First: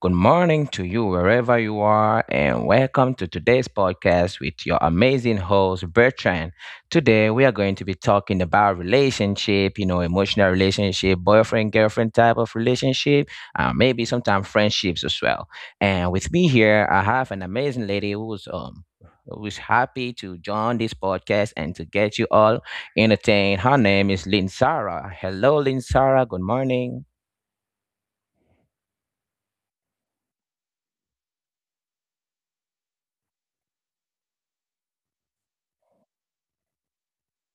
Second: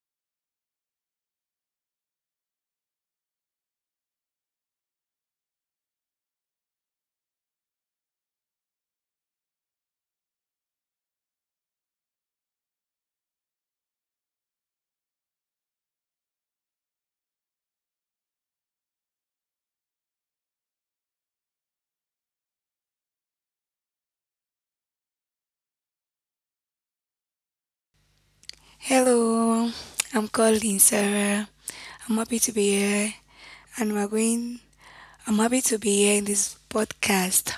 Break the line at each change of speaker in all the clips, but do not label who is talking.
Good morning to you wherever you are, and welcome to today's podcast with your amazing host Bertrand. Today we are going to be talking about relationship, you know, emotional relationship, boyfriend girlfriend type of relationship, maybe sometimes friendships as well. And with me here, I have an amazing lady who's who's happy to join this podcast and to get you all entertained. Her name is Lynn. Hello, Lynn. Good morning.
Hello, I'm calling Sarah. I'm happy to be here, and we're going. I'm happy to be here in this podcast.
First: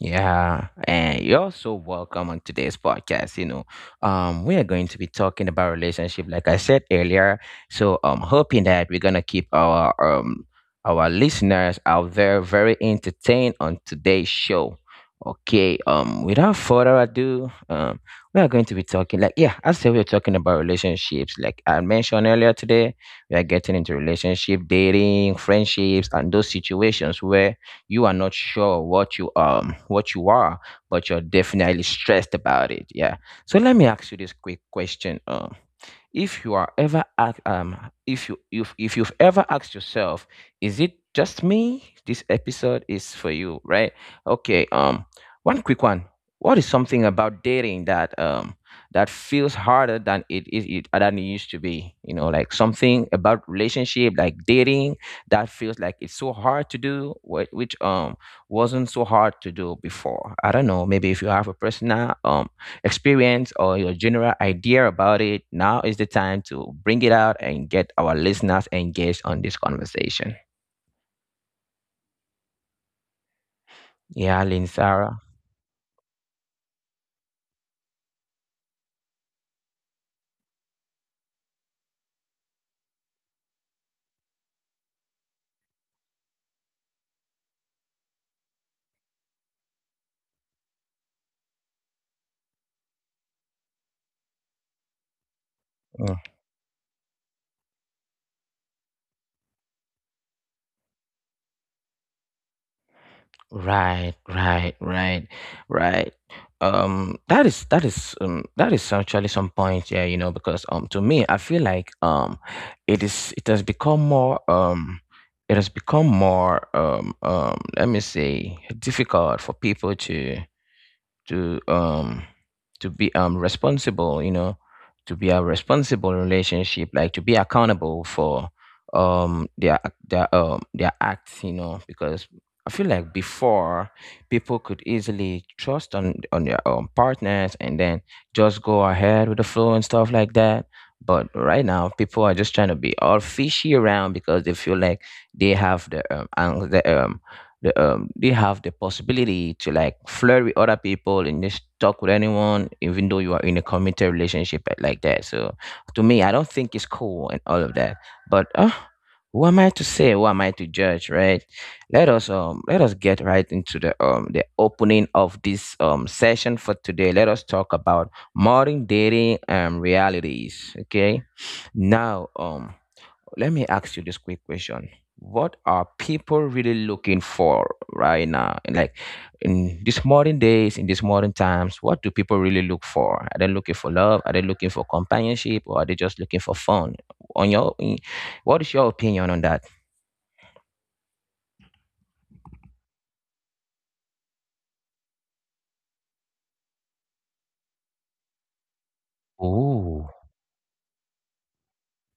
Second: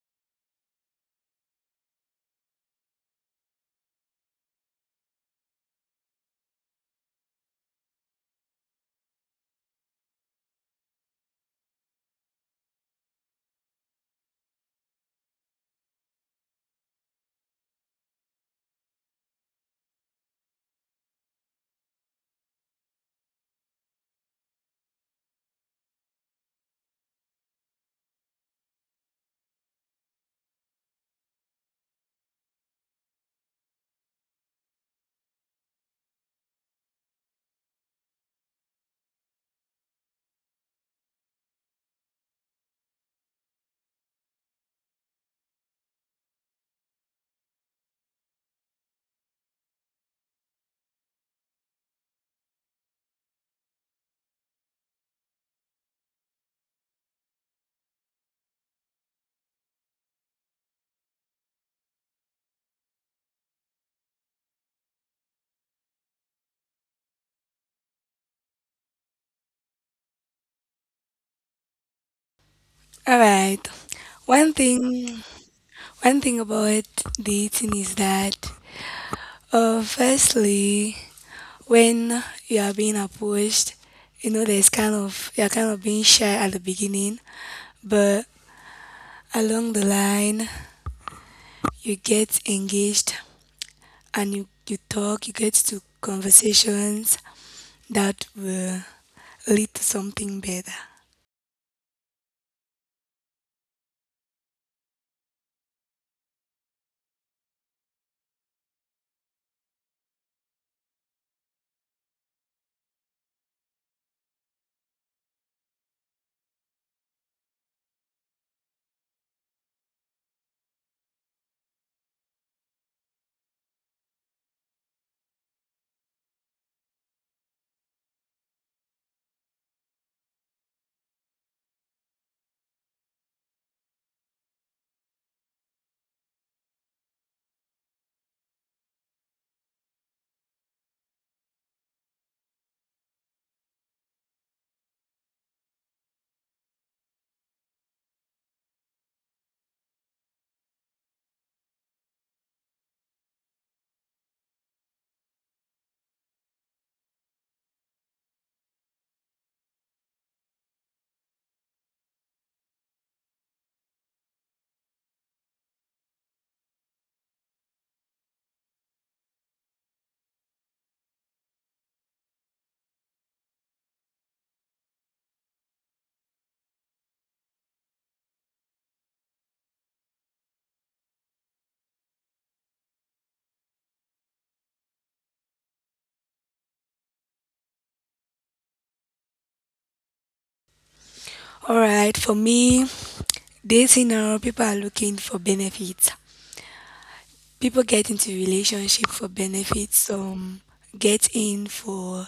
Yeah, and you're so welcome on today's podcast. We are going to be talking about relationship, like I said earlier. So, hoping that we're gonna keep our our listeners out there very entertained on today's show. Okay, without further ado, we are going to be talking like, yeah, I said we are talking about relationships. Like I mentioned earlier today, we are getting into relationship, dating, friendships, and those situations where you are not sure what you what you are, but you're definitely stressed about it. Yeah, so let me ask you this quick question. If you are ever if you if you've ever asked yourself, is it just me? This episode is for you, right? Okay, um, one quick one. What is something about dating that feels harder than it is it, it- than it used to be? You know, like something about relationship, like dating, that feels like it's so hard to do, which wasn't so hard to do before. I don't know. Maybe if you have a personal experience or your general idea about it, now is the time to bring it out and get our listeners engaged on this conversation.
All right.
Yeah,
One
Lynn Sarah.
thing, one thing about dating is that, firstly, when you are being approached, you know there's you're kind of being shy at the beginning, but along the line you get engaged and you talk, you get to conversations that will lead to something better.
Right, right, right, right. That is that is actually some point, yeah, you know, because to me I feel like it is it has become more, let me say, difficult for people to to um to be responsible, you know, to be a responsible relationship, like to be accountable for um their their their acts, you know, because I feel like before people could easily trust on their own partners and then just go ahead with the flow and stuff like that, but right now people are just trying to be all fishy around because they feel like they have they have the possibility to like flirt with other people and just talk with anyone, even though you are in a committed relationship like that. So to me, I don't think it's cool and all of that. But who am I to say? Who am I to judge? Right? Let us let us get right into the opening of this session for today. Let us talk about modern dating realities. Okay. Now, um, let me ask you this quick question. What are people really looking for right now? And like in these modern days, in these modern times, what do people really look for? Are they looking for love? Are they looking for companionship? Or are they just looking for fun? on your in- what is your opinion on that?
All right, for me, dating now, people are looking for benefits. People get into relationship for benefits.
Oh.
Some get in for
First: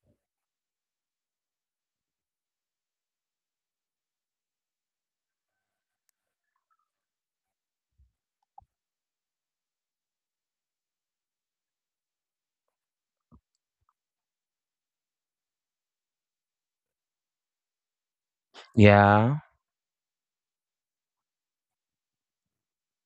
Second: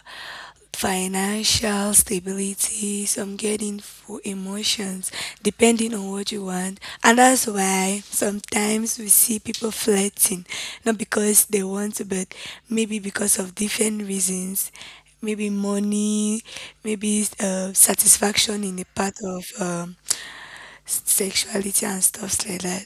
financial stability, some get in for emotions, depending on what you want. And that's why sometimes we see people flirting, not because they want to, but maybe because of different reasons. Maybe money, maybe satisfaction in the part
Yeah.
of sexuality and stuff like that.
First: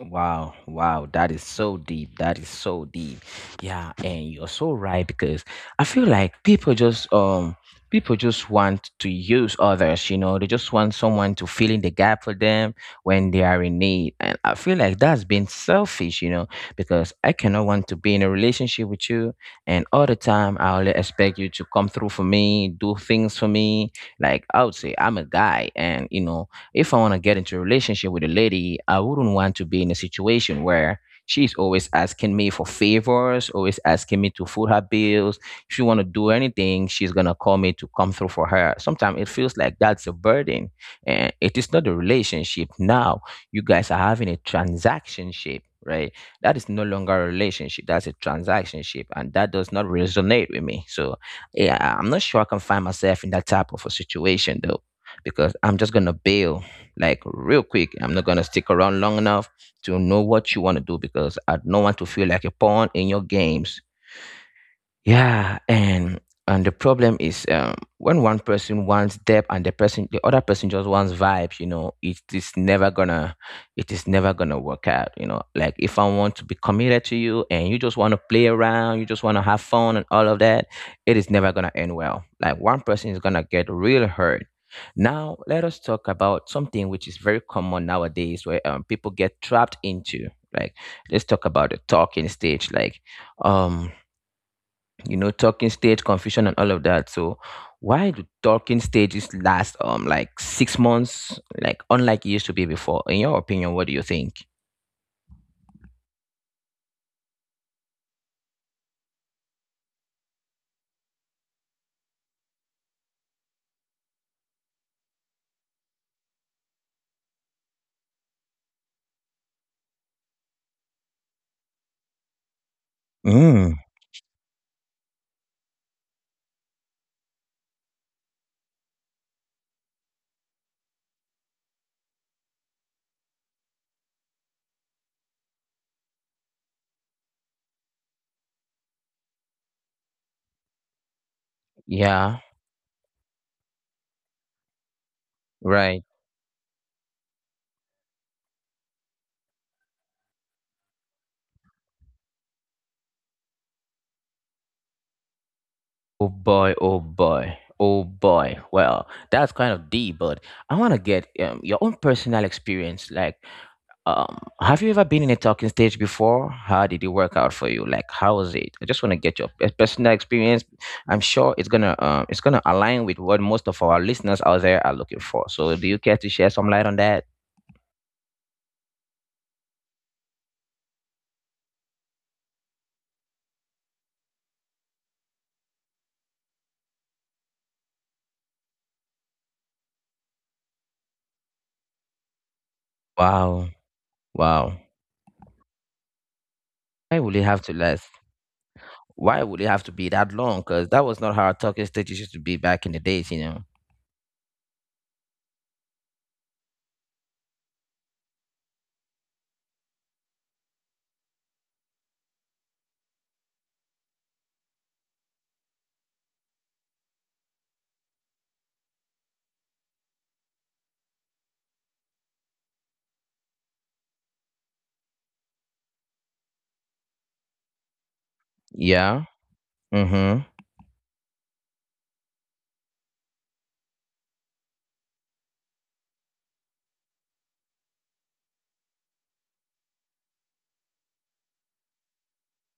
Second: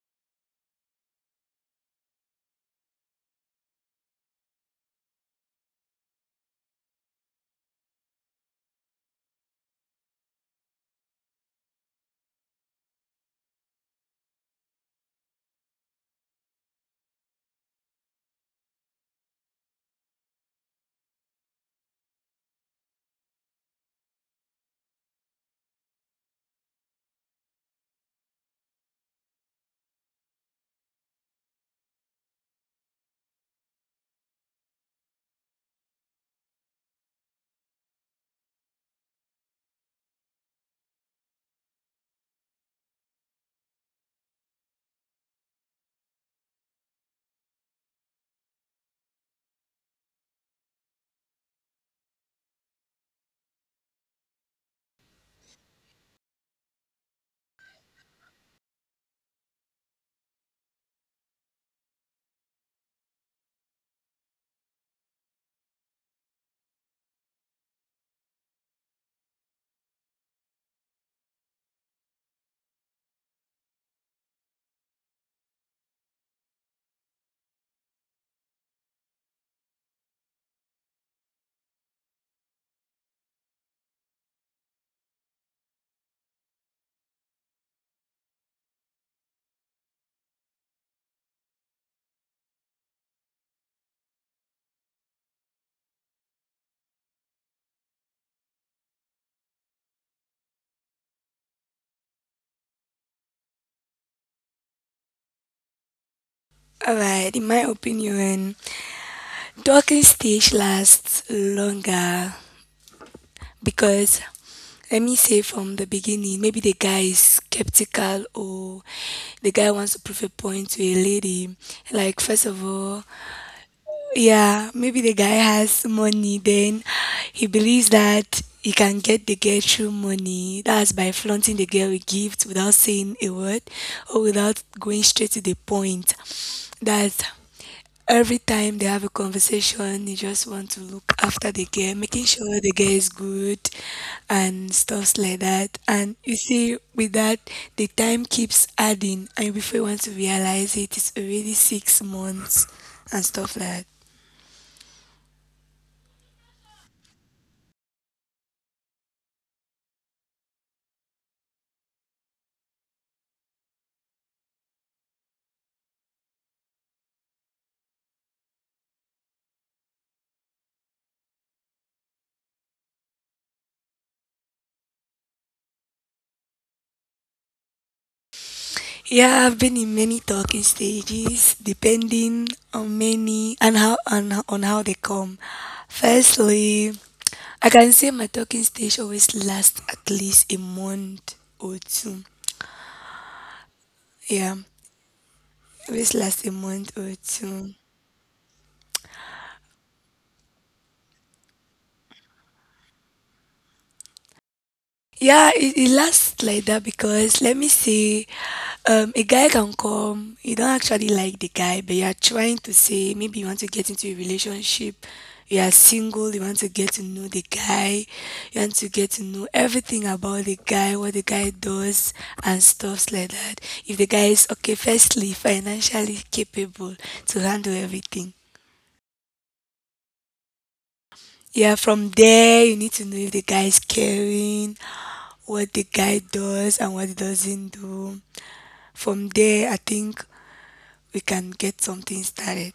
Wow, wow, that is so deep. That is so deep. Yeah, and you're so right because I feel like people just want to use others, you know, they just want someone to fill in the gap for them when they are in need. And I feel like that's being selfish, you know, because I cannot want to be in a relationship with you and all the time I only expect you to come through for me, do things for me. Like, I would say I'm a guy, and you know, if I want to get into a relationship with a lady, I wouldn't want to be in a situation where she's always asking me for favors, always asking me to foot her bills. If she want to do anything, she's gonna call me to come through for her. Sometimes it feels like that's a burden, and it is not a relationship. Now you guys are having a transaction ship. Right, that is no longer a relationship. That's a transaction ship, and that does not resonate with me. So, yeah, I'm not sure I can find myself in that type of a situation though, because I'm just gonna bail like real quick. I'm not gonna stick around long enough to know what you want to do because I don't want to feel like a pawn in your games. Yeah, and the problem is, when one person wants depth and the other person just wants vibes, you know, it is never gonna work out, you know. Like if I want to be committed to you and you just wanna play around, you just wanna have fun and all of that, it is never gonna end well. Like one person is gonna get real hurt. Now let us talk about something which is very common nowadays where, people get trapped into. Like, let's talk about the talking stage. Like, um, you know, talking stage confusion and all of that. So why do talking stages last, um, like 6 months, like unlike it used to be before? In your opinion, what do you think?
All right, in my opinion, talking stage lasts longer because, let me say, from the beginning, maybe the guy is skeptical, or the guy wants to prove a point to a lady. Like, first of all,
Mm.
yeah, maybe the guy has money, then he believes that he can get the girl through money. That's by flaunting the girl with gifts without saying a word or without going straight to the point. That's, every time they have a conversation, you just want to look after the girl, making
Yeah,
sure the girl is good and stuffs like that.
right.
And you see, with that, the time keeps adding, and before you want to realize it, it's already 6 months and stuff like that.
Oh boy, oh boy, oh boy. Well, that's kind of deep, but I want to get, your own personal experience. Like, um, have you ever been in a talking stage before? How did it work out for you? Like, how was it? I just want to get your personal experience. I'm sure it's gonna align with what most of our listeners out there are looking for. So, do you care to share some light on that?
Yeah, I've been in many talking stages, depending on many and how on how they come. Firstly, I can say my talking stage always lasts at least a month or two.
Wow,
Yeah,
wow.
always last a month or
Why would it have
two.
to last? Why would it have to be that long? Because that was not how talking stages used to be back in the days, you know.
Yeah, it lasts like that because, let me say, a guy can come. You don't actually like the guy, but you are trying to say maybe you want to get into a relationship. You are single. You want to get to know the guy. You want to get to know everything about the guy, what the guy does, and stuffs like that. If the guy is okay, firstly, financially capable to handle everything.
Yeah. Mm-hmm.
Yeah, from there you need to know if the guy is caring, what the guy does and what he doesn't do. From there, I think we can get something started.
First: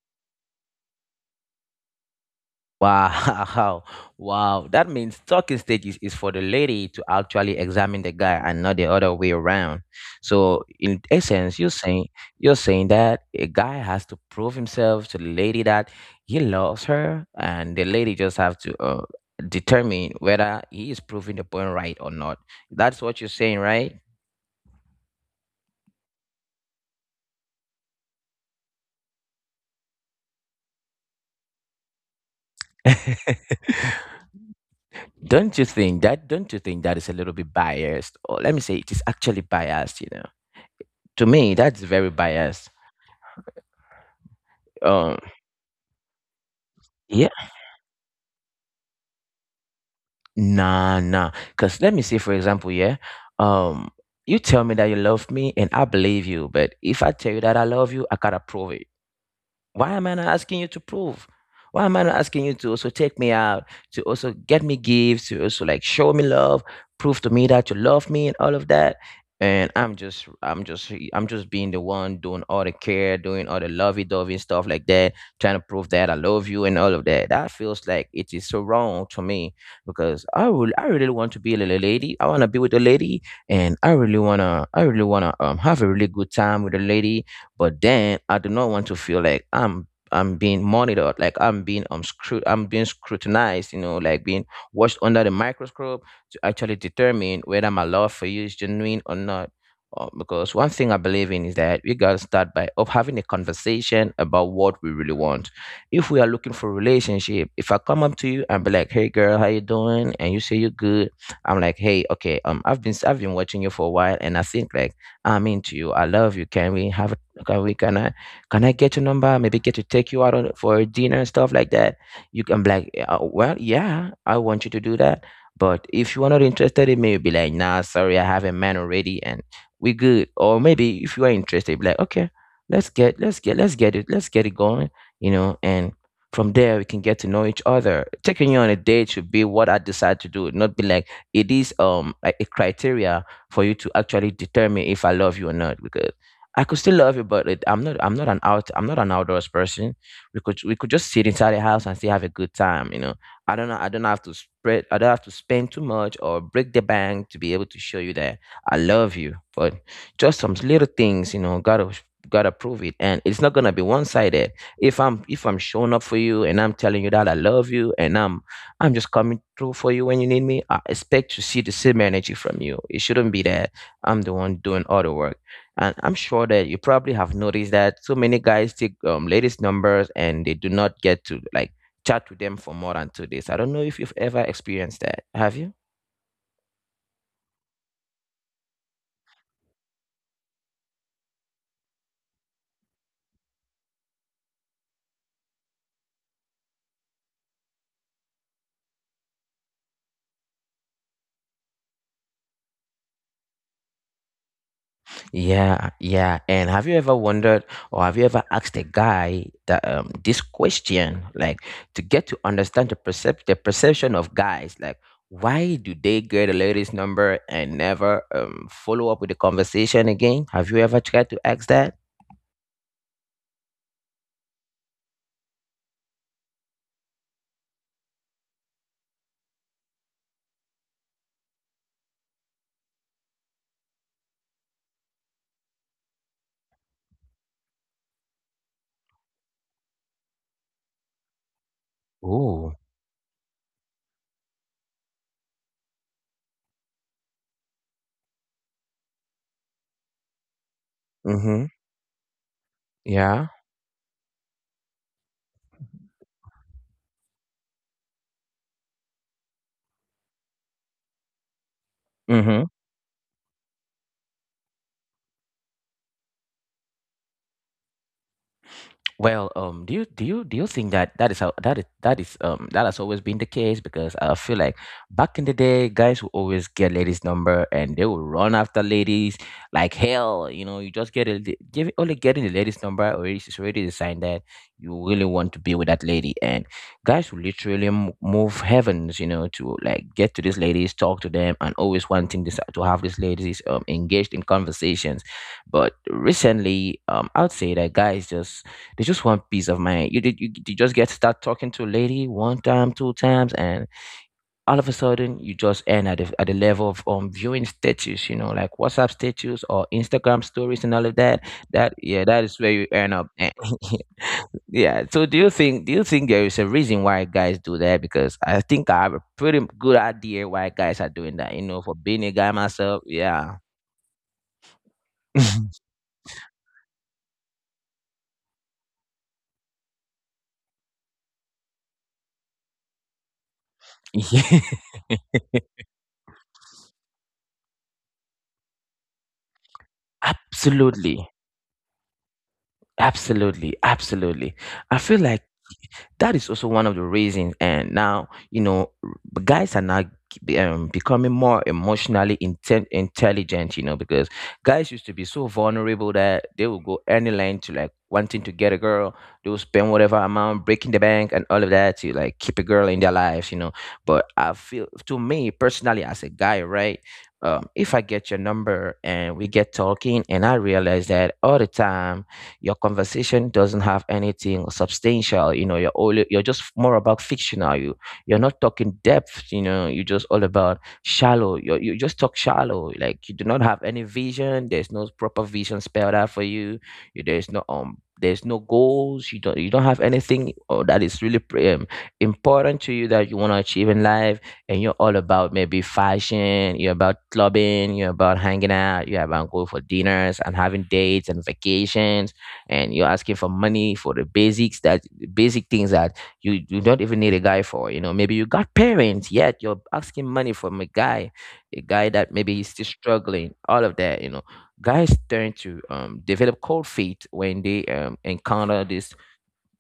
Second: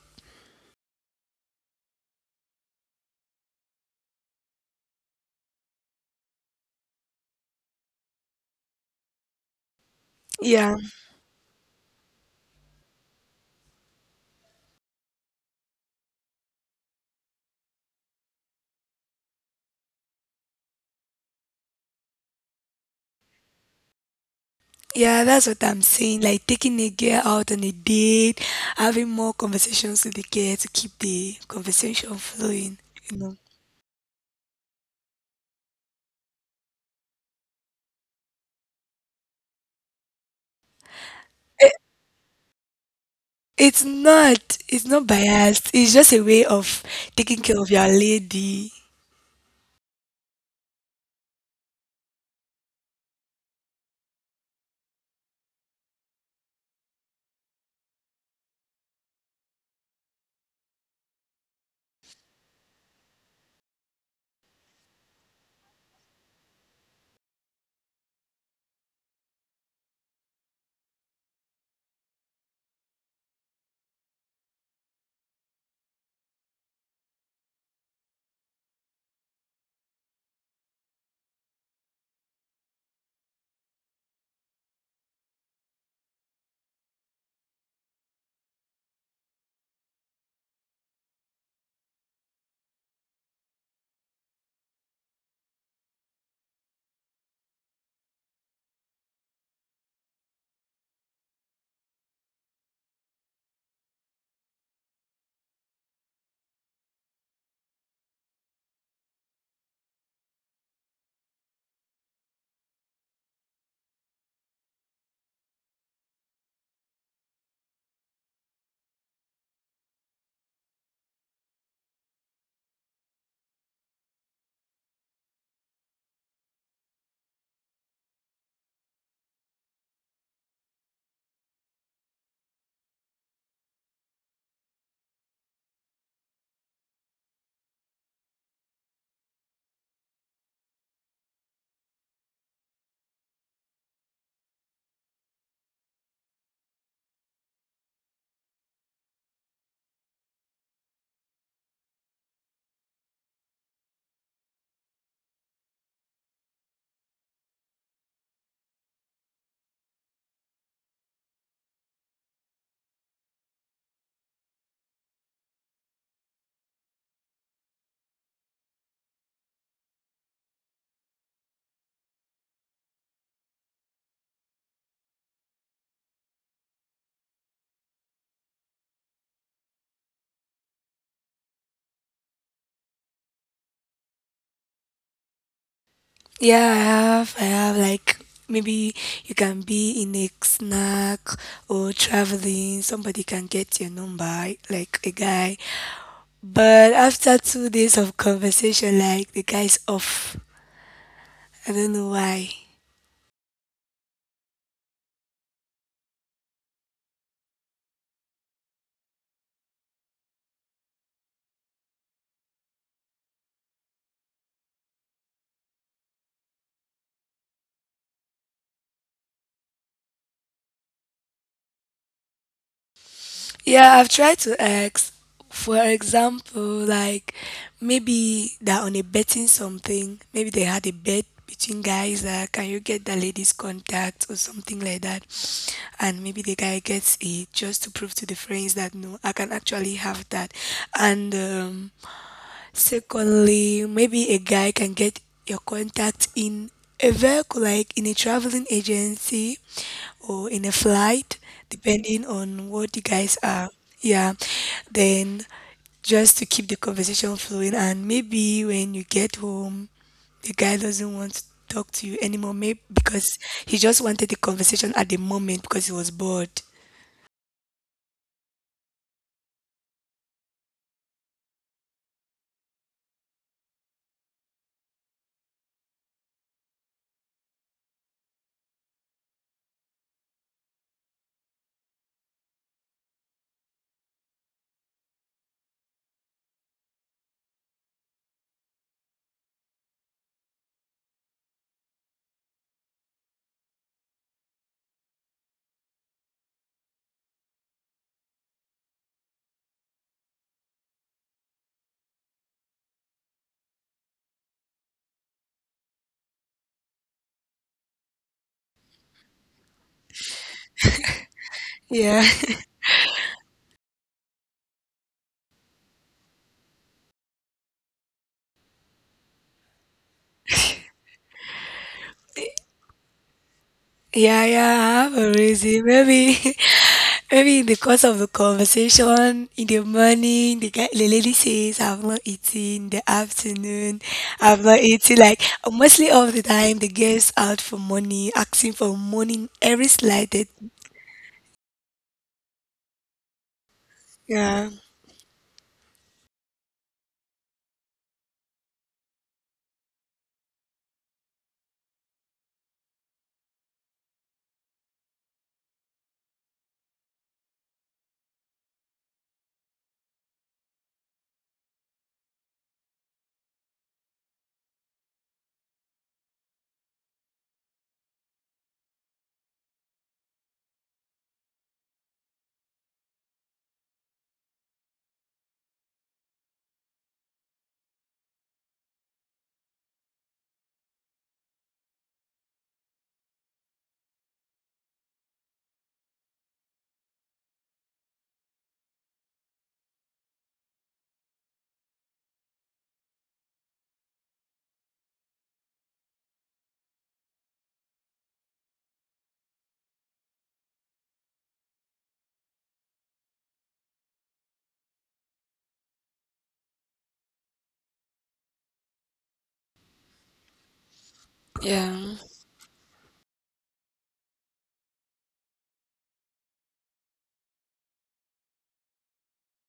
Wow, wow. That means talking stages is for the lady to actually examine the guy and not the other way around. So
Yeah,
in essence, you're saying that a guy has to prove himself to the lady that he loves her, and the lady just have to, determine whether he is proving the point right or not. That's what you're saying, right?
yeah, that's what I'm saying. Like taking a girl out on a date, having more conversations with the girl to keep the conversation flowing. You know,
Don't you think that? Don't you think that is a little bit biased? Or let me say, it is actually biased. You know, to me,
it,
that's very biased.
it's not
Um,
biased. It's just a way of
yeah.
taking care of your lady.
Nah, nah. Because let me say, for example, yeah, um, you tell me that you love me and I believe you, but if I tell you that I love you, I gotta prove it. Why am I not asking you to prove? Why am I not asking you to also take me out, to also get me gifts, to also like show me love, prove to me that you love me and all of that? And I'm just being the one doing all the care, doing all the lovey dovey stuff like that, trying to prove that I love you and all of that. That feels like it is so wrong to me because I really want to be a little lady. I want to be with a lady, and I really wanna, um, have a really good time with a lady, but then I do not want to feel like I'm being monitored, like I'm being, um, scrut I'm being scrutinized, you know, like being watched under the microscope to actually determine whether my love for you is genuine or not. Because one thing I believe in is that we gotta start by up having a conversation about what we really want. If we are looking for a relationship, if I come up to you and be like, "Hey, girl, how you doing?" and you say you're good, I'm like, "Hey, okay, I've been watching you for a while, and I think like I'm into you. I love you. Can we have. Okay, we can I get your number? Maybe get to take you out on, for dinner and stuff like that. You can be like, well, yeah, I want you to do that, but if you are not interested in me, be like, nah, sorry, I have a man already, and we good." Or maybe if you are interested, be like, okay, let's get it going, you know, and from there we can get to know each other. Taking you on a date should be what I decide to do, not be like it is like a criteria for you to actually determine if I love you or not, because I could still love it, but I'm not an outdoors person. We could just sit inside the house and still have a good time. You know. I don't have to spread. I don't have to spend too much or break the bank to be able to show you that I love you. But just some little things, you know, gotta prove it, and it's not gonna be one sided. If I'm showing up for you and I'm telling you that I love you, and I'm just coming through for you when you need me, I expect to see the same energy from you. It shouldn't be that I'm the one doing all the work. And I'm sure that you probably have noticed that so many guys take ladies' numbers and they do not get to like chat with them for more than 2 days. I don't know if you've ever experienced that. Have you?
Yeah, I have. I have like maybe you can be in a snack or traveling. Somebody can get your number, like a guy. But after 2 days of conversation, like the guy's off. I don't know why.
Yeah, yeah. And have you ever wondered, or have you ever asked a guy that this question, like, to get to understand the perception of guys, like why do they get a lady's number and never follow up with the conversation again? Have you ever tried to ask that?
Yeah, I've tried to ask, for example, like maybe they're on a betting something, maybe they had a bet between guys that, can you get the lady's contact or something like that. And maybe the guy gets it just to prove to the friends that, no, I can actually have that. And
Oh.
Secondly, maybe a guy can get your contact in a vehicle, like in a traveling agency or in a flight,
Mm-hmm.
depending on what you guys
Yeah.
are. Yeah. Then just to keep the conversation flowing, and maybe when you get home, the guy doesn't want to talk to you anymore,
Hmm.
maybe because he just wanted the conversation at the moment because he was bored.
Well, do you think that that is how that is that is that has always been the case? Because I feel like back in the day, guys will always get ladies' number and they will run after ladies like hell. You know, you just get a li- give only getting the ladies' number already is already the sign that you really want to be with that lady. And guys will literally move heavens, you know, to like get to these ladies, talk to them, and always wanting this to have these ladies engaged in conversations. But recently, I'd say that guys just they just want peace of mind. You just get start talking to a lady one time, two times, and all of a sudden you just end at the level of viewing status, you know, like WhatsApp status or Instagram stories and all of that. Yeah,
Yeah.
that is where you end up. Yeah. So do you think there is a reason why guys do that? Because I think I have a pretty good idea why guys are doing that. You know, for being a guy myself, yeah.
Yeah, yeah, I have a reason. Maybe. Maybe because of the conversation in the morning, the guy, the lady says, I've not eaten. In the afternoon,
Yeah,
I've not eaten. Like, mostly all the time, the girls out for money, asking for money, in every slight. That-
absolutely. Absolutely, absolutely.
Yeah,
I feel like that is also one of the reasons. And now, you know, guys are now becoming more emotionally intelligent, you know, because guys used to be so vulnerable that they would go any length to like wanting to get a girl. They will spend whatever amount, breaking the bank and all of that to like keep a girl in their lives, you know. But I feel, to me personally, as a guy, right? If I get your number and we get talking, and I realize that all the time your conversation doesn't have anything substantial, you know, you're just more about fictional, you you're not talking depth, you know, you're just all about shallow, you just talk shallow, like you do not have any vision, there's no proper vision spelled out for you, there's there's no goals, you don't have anything or that is really important to you that you want to achieve in life, and you're all about maybe fashion, you're about clubbing, you're about hanging out, you're about going for dinners and having dates and vacations, and you're asking for money for the basics that basic things that you don't even need a guy for, you know, maybe you got parents yet you're asking money from a guy, a guy
yeah,
that maybe he's still struggling, all of that, you know. Guys tend to develop cold feet when they encounter this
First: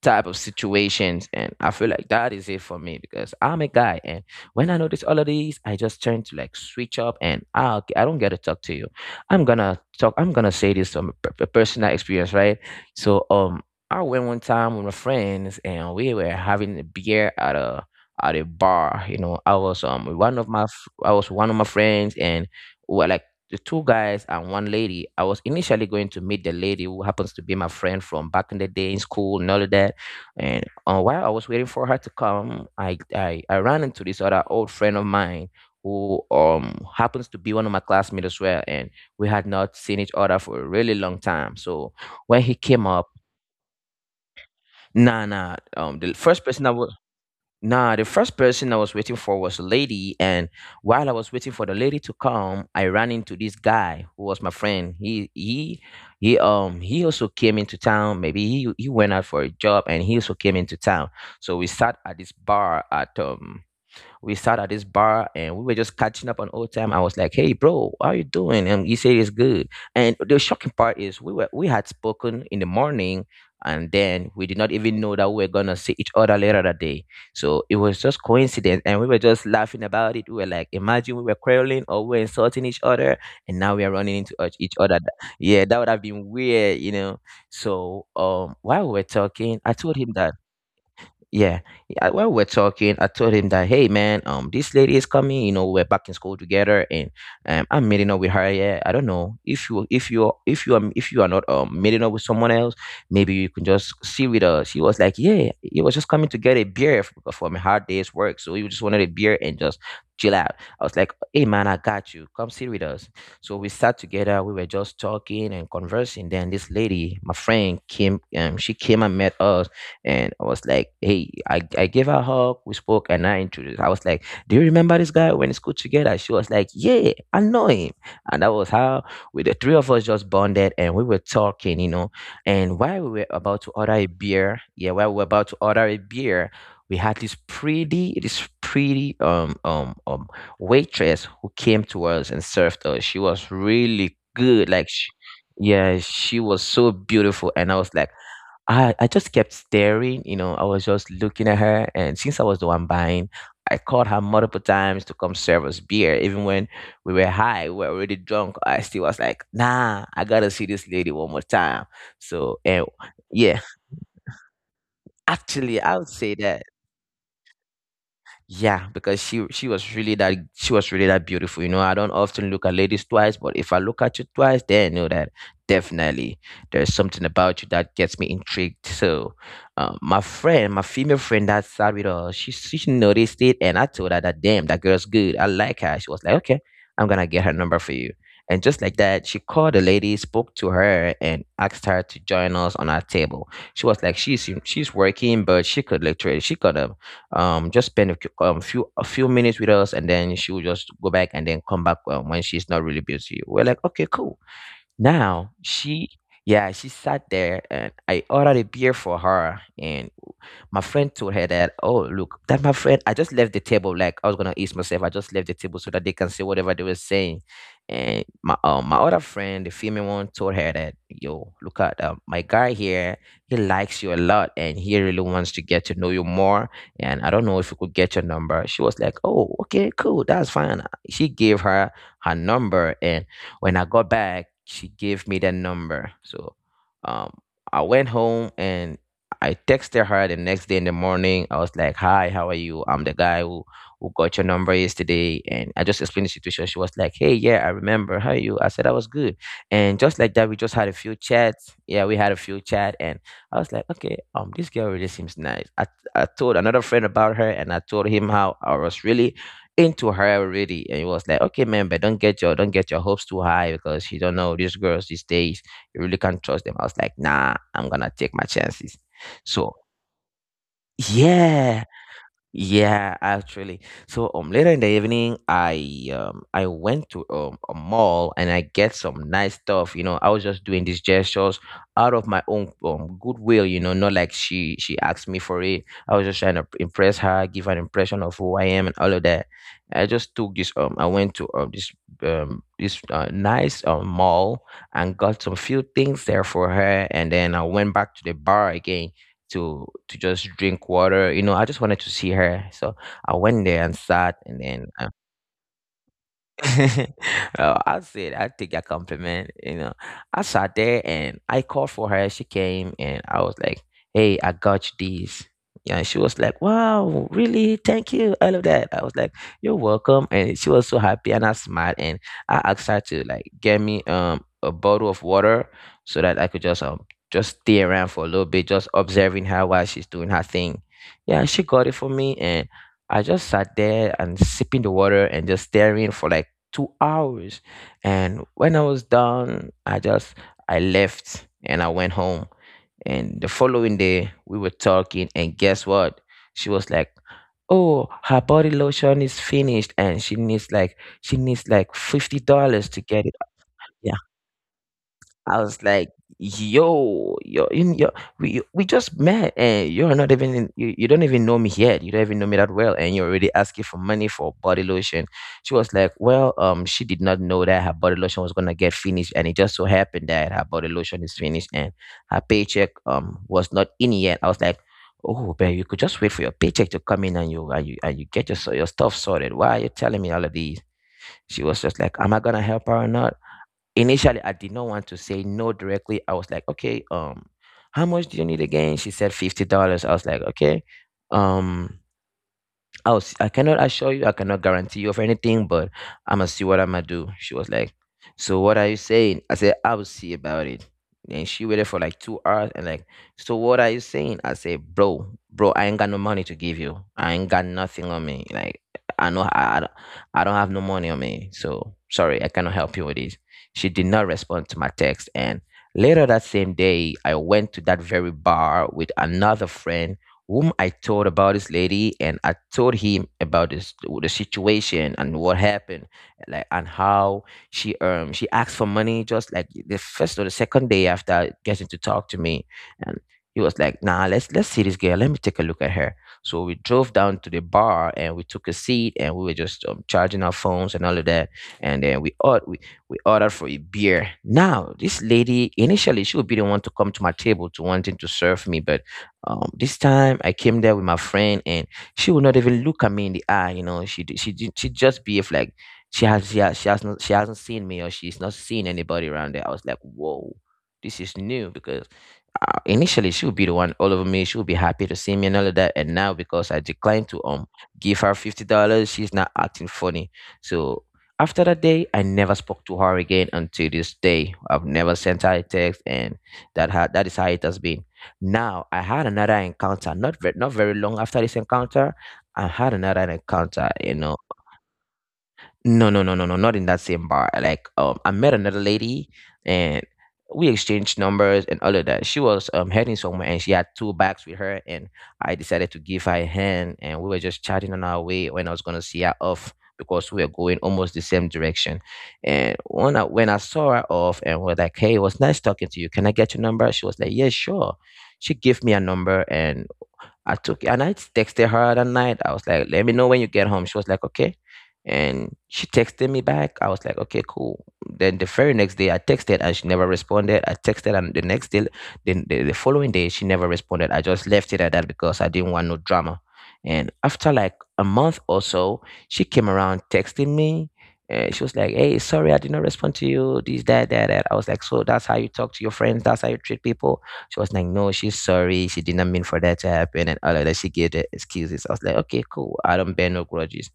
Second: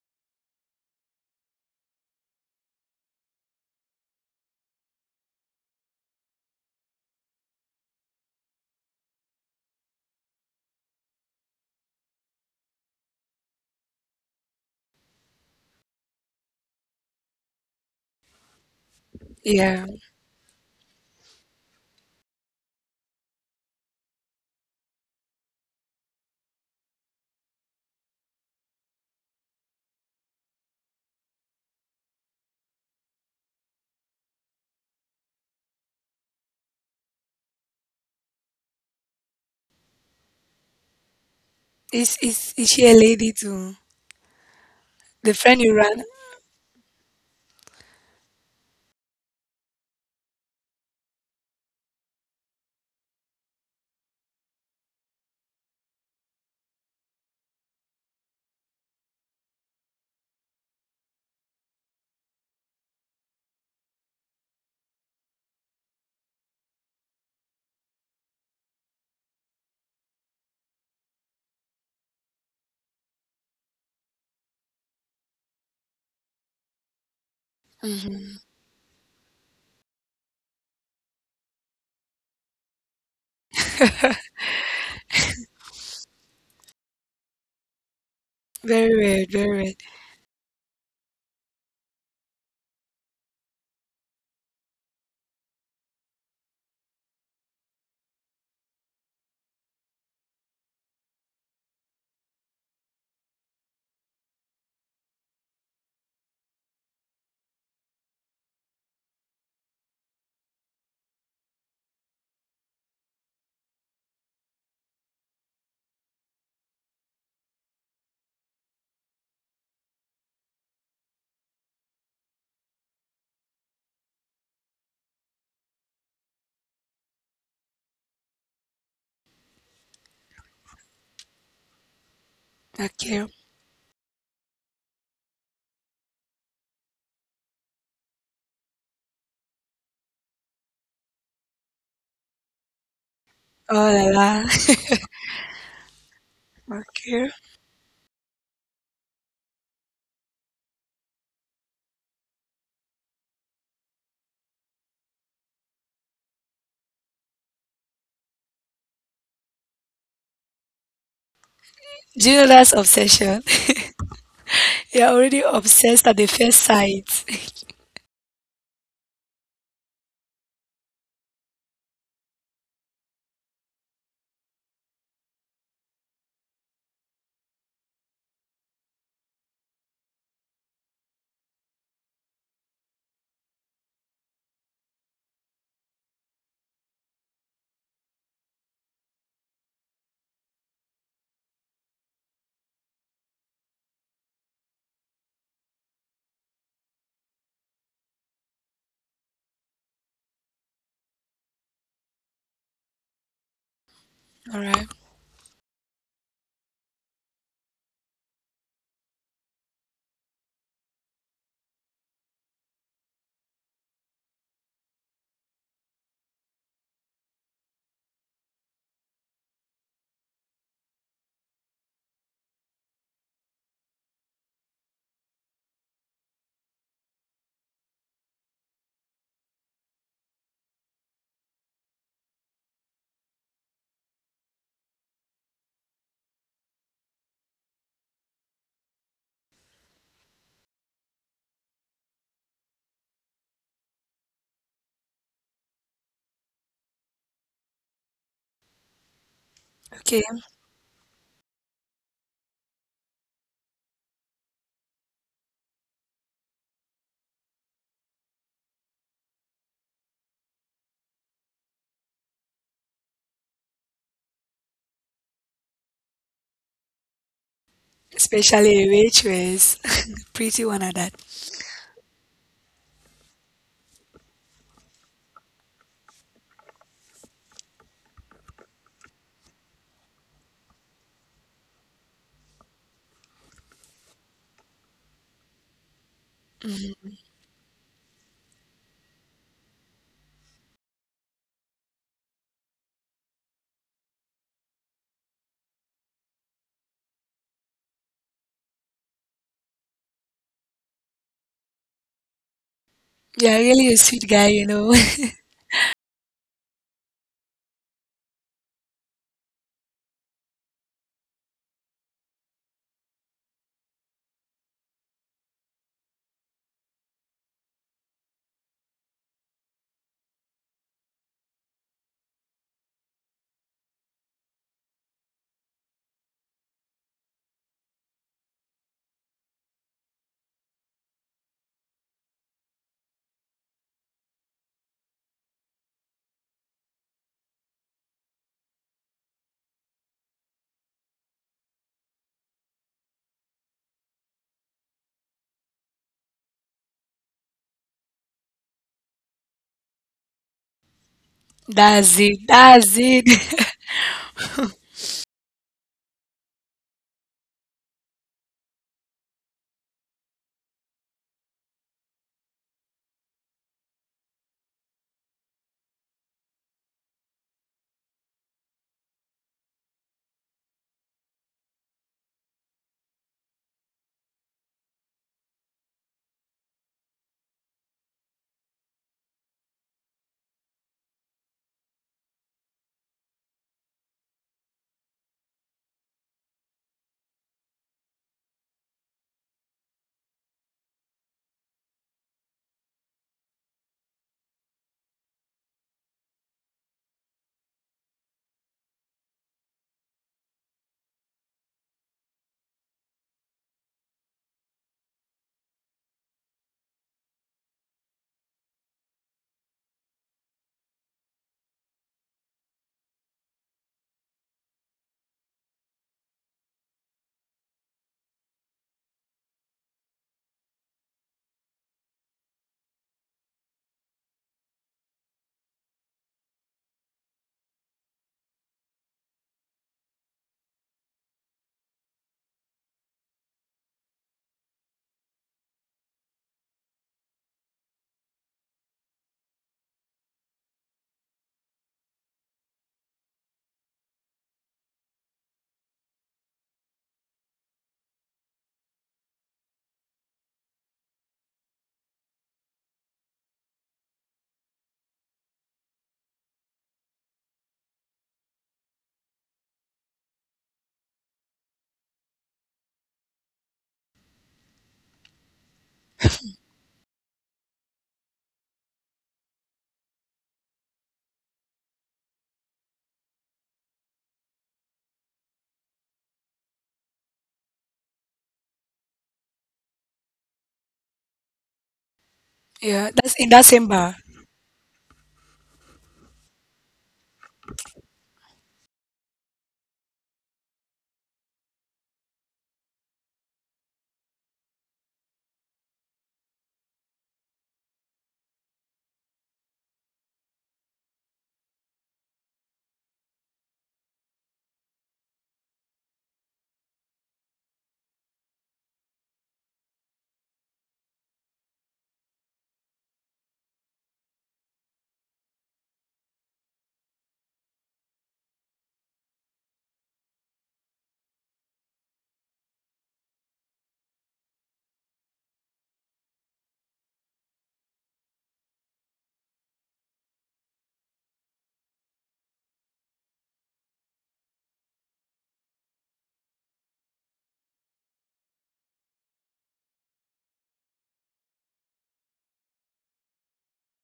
type of situations, and I feel like that is it for me, because I'm a guy, and when I notice all of these I just turn to like switch up and I don't get to talk to you. I'm gonna say this from a personal experience, right? So I went one time with my friends and we were having a beer at a bar, you know. I was
yeah.
with one of my f- I was with one of my friends, and we were like the two guys and one lady. I was initially going to meet the lady who happens to be my friend from back in the day in school and all of that. And while I was waiting for her to come, I ran into this other old friend of mine who happens to be one of my classmates as well, and we had not seen each other for a really long time. So
Is,
when
is,
he
is she
came
a
up,
lady too?
nah,
The friend
nah,
you ran?
um, the first person I was nah, the first person I was waiting for was a lady, and while I was waiting for the lady to come, I ran into this guy who was my friend. He also came into town. Maybe he went out for a job, and he also came into town. So we sat at this bar and we were just catching up on old time. I was like, "Hey, bro, how you doing?" And he said, "It's good." And the shocking part is, we had spoken in the morning, and then we did not even know that we were gonna see each other later that day. So it was
Hmm.
just coincidence, and we were just laughing about it. We were like, "Imagine we were quarreling or we were insulting each other, and now we are running into each other." Yeah, that would have been weird, you know. So
Very
while we were
weird, very
talking,
weird.
I told him that, yeah, while we're talking I told him that, hey man, this lady is coming, you know, we're back in school together, and I'm meeting up with her. Yeah, I don't know if you are not meeting up with someone else, maybe you can just see with us. He was like, yeah, he was just coming to get a beer from a hard day's work, so he just wanted a beer and just chill out. I was like, hey man, I got you, come sit with us. So we sat together, we were just talking and conversing, then this lady, my friend, came, she came and met us, and I was like, hey, I gave her a hug, we spoke, and I introduced. I was like, do you remember this guy when in school together? She was like, yeah, I know him, and that was how we the three of us just bonded, and we were talking, you know, and while
Okay.
we were about to order a beer, yeah, while we were about to order a beer. We had this pretty waitress who came to us and served us. She was
Oh la
really
la.
good. Like, she, yeah, she was so
Okay.
beautiful. And I was like, I just kept staring, you know, I was just looking at her, and since I was the one buying, I called her multiple times to come serve us beer. Even when we were high, we were already drunk, I still was like, nah, I gotta see this lady one more time.
Do you know
So,
that's
and
obsession?
yeah,
You're already
actually,
obsessed
I
at
would
the
say
first
that,
sight.
yeah, because she was really that she was really that beautiful. You know, I don't often look at ladies twice, but if I look at you twice, then I know that definitely there's something about you that gets me intrigued. So, my friend, my female friend that sat with her, she noticed it, and I told her that damn, that girl's good. I like her. She was like, okay, I'm gonna get her number for you. And just like that, she called the lady, spoke to her, and asked her to join us on our table. She was like, she's working, but she could just spend a, few- few a few minutes with us, and then she will just go back and then come back when she's not really busy. We're like, okay, cool.
All right.
Now yeah, she sat there and I ordered a beer for her. And my friend told her that, oh, look, that my friend, I just left the table. Like I was going to eat myself. I just left the table so that they can say whatever they were saying. And my other friend, the female one, told her that, yo, look at my guy here. He likes you a lot and he really wants to get to know you more. And I don't know if you could get your number. She was like, oh, okay, cool. That's fine. She gave her her number and when I got back, she gave me that number. So um, I went home and I texted her the next day in the morning. I was like, "Hi, how are you? I'm the guy who got your number yesterday." And I just explained the situation. She was like, "Hey, yeah, I remember. How are you?" I said I was good. And just
Okay.
like that, we just had a few chats. Yeah, we had a few chat, and I was like, "Okay, this girl really seems nice." I told another friend about her, and I told him how I was really into her already, and it was like, okay, man, but don't get your hopes too high because you don't know these girls these days, you really can't trust them. I was like, nah, I'm gonna take my
Especially a
chances.
waitress.
so
Pretty one at that.
yeah yeah, actually. So later in the evening, I went to a mall and I get some nice stuff. You know, I was just doing these gestures out of my own goodwill. You know, not like she asked me for it. I was just trying to impress her, give her an impression of who I am and all of that. I just took this. I went to this this nice mall and got some few things there for her, and then I went back to the bar again to just drink water. You know, I just wanted to see her. So I
Yeah,
went
really a
there and
sweet guy,
sat,
you
and
know.
then well, I said I take a compliment. You know, I sat there and I called for her. She came and I was like, "Hey, I got you these." Yeah, she was like, "Wow, really? Thank you, all of that." I was like, "You're welcome," and she was so happy and I smiled, and I asked her to like get me a bottle of water so that I could just stay around for a little bit, just observing her while she's doing her thing. Yeah, she got it for me. And I just sat there and sipping the water and just staring for like 2 hours. And when I was done, I just I left and I went home. And the following day, we were talking, and guess what? She was like, "Oh, her body lotion is finished, and she needs like she needs like
That's it.
fifty
That's
dollars to get it."
it.
Yeah. I was like, yo, yo, you, yo, we just met, and you're not even in, you don't even know me yet. You don't even know me that well, and you're already asking for money for body lotion. She was like, well, she did not know that her body lotion was gonna get finished, and it just so happened that her body lotion is finished, and her paycheck was not in yet. I was like, oh, but you could just wait for your paycheck to come in and you get your your stuff sorted. Why are you telling me all of these? She was just like, "Am I gonna help her or not?" Initially, I did not want to say no directly. I was like, okay, how much do you need again? She said $50. I was like, okay, um, I cannot assure you, I cannot guarantee you of anything, but I'm gonna see what I'm gonna do. She was like, so what are you saying? I said, I will see about it. And she waited for like 2 hours, and like, so what are you saying? I said, bro, bro, I ain't got no money to give you. I ain't got nothing on me. Like, I know I don't have no money on me. So sorry, I cannot help you with this. She did not respond to my text. And later that same day, I went to that very bar with another friend whom I told about this lady, and I told him about this the situation and what happened, like, and how she asked for money just like the first or the second day after getting to talk to me, and he was like, "Nah, let's see this girl. Let me take a look at her." So we drove down to the bar and we took a seat and we were just charging our phones and all of that, and then we ordered for a beer. Now this lady initially she would be the one to come to my table to wanting to serve me, but this time I came there with my friend, and she would not even look at me in the eye. You know, she just behave like she hasn't seen me or she's not seen anybody around there. I was like, whoa, this is new because initially she would be the one all over me. She would be happy to see me and all of that. And now because I declined to give her $50, she's not acting funny. So after that day, I never spoke to her again until this day. I've never sent her a text, and that is how it has been. Now I had another encounter, not very long after this encounter. I
Yeah,
had
that's
another
in that same
encounter.
bar.
You know, no, no, no, no, no, not in that same bar. Like, I met another lady and we exchanged numbers and all of that. She was heading somewhere and she had two bags with her, and I decided to give her a hand, and we were just chatting on our way when I was gonna see her off because we were going almost the same direction. And when I saw her off and was like, hey, it was nice talking to you. Can I get your number? She was like, yeah, sure. She gave me a number and I took it and I texted her that night. I was like, let me know when you get home. She was like, okay. And she texted me back. I was like, okay, cool. Then the very next day, I texted and she never responded. I texted and the next day, the following day, she never responded. I just left it at that because I didn't want no drama. And after like a month or so, she came around texting me. And she was like, hey, sorry, I did not respond to you, this, that, that, that. I was like, so that's how you talk to your friends, that's how you treat people. She was like, no, she's sorry. She did not mean for that to happen and all of that. She gave the excuses. I was like, okay, cool. I don't bear no grudges.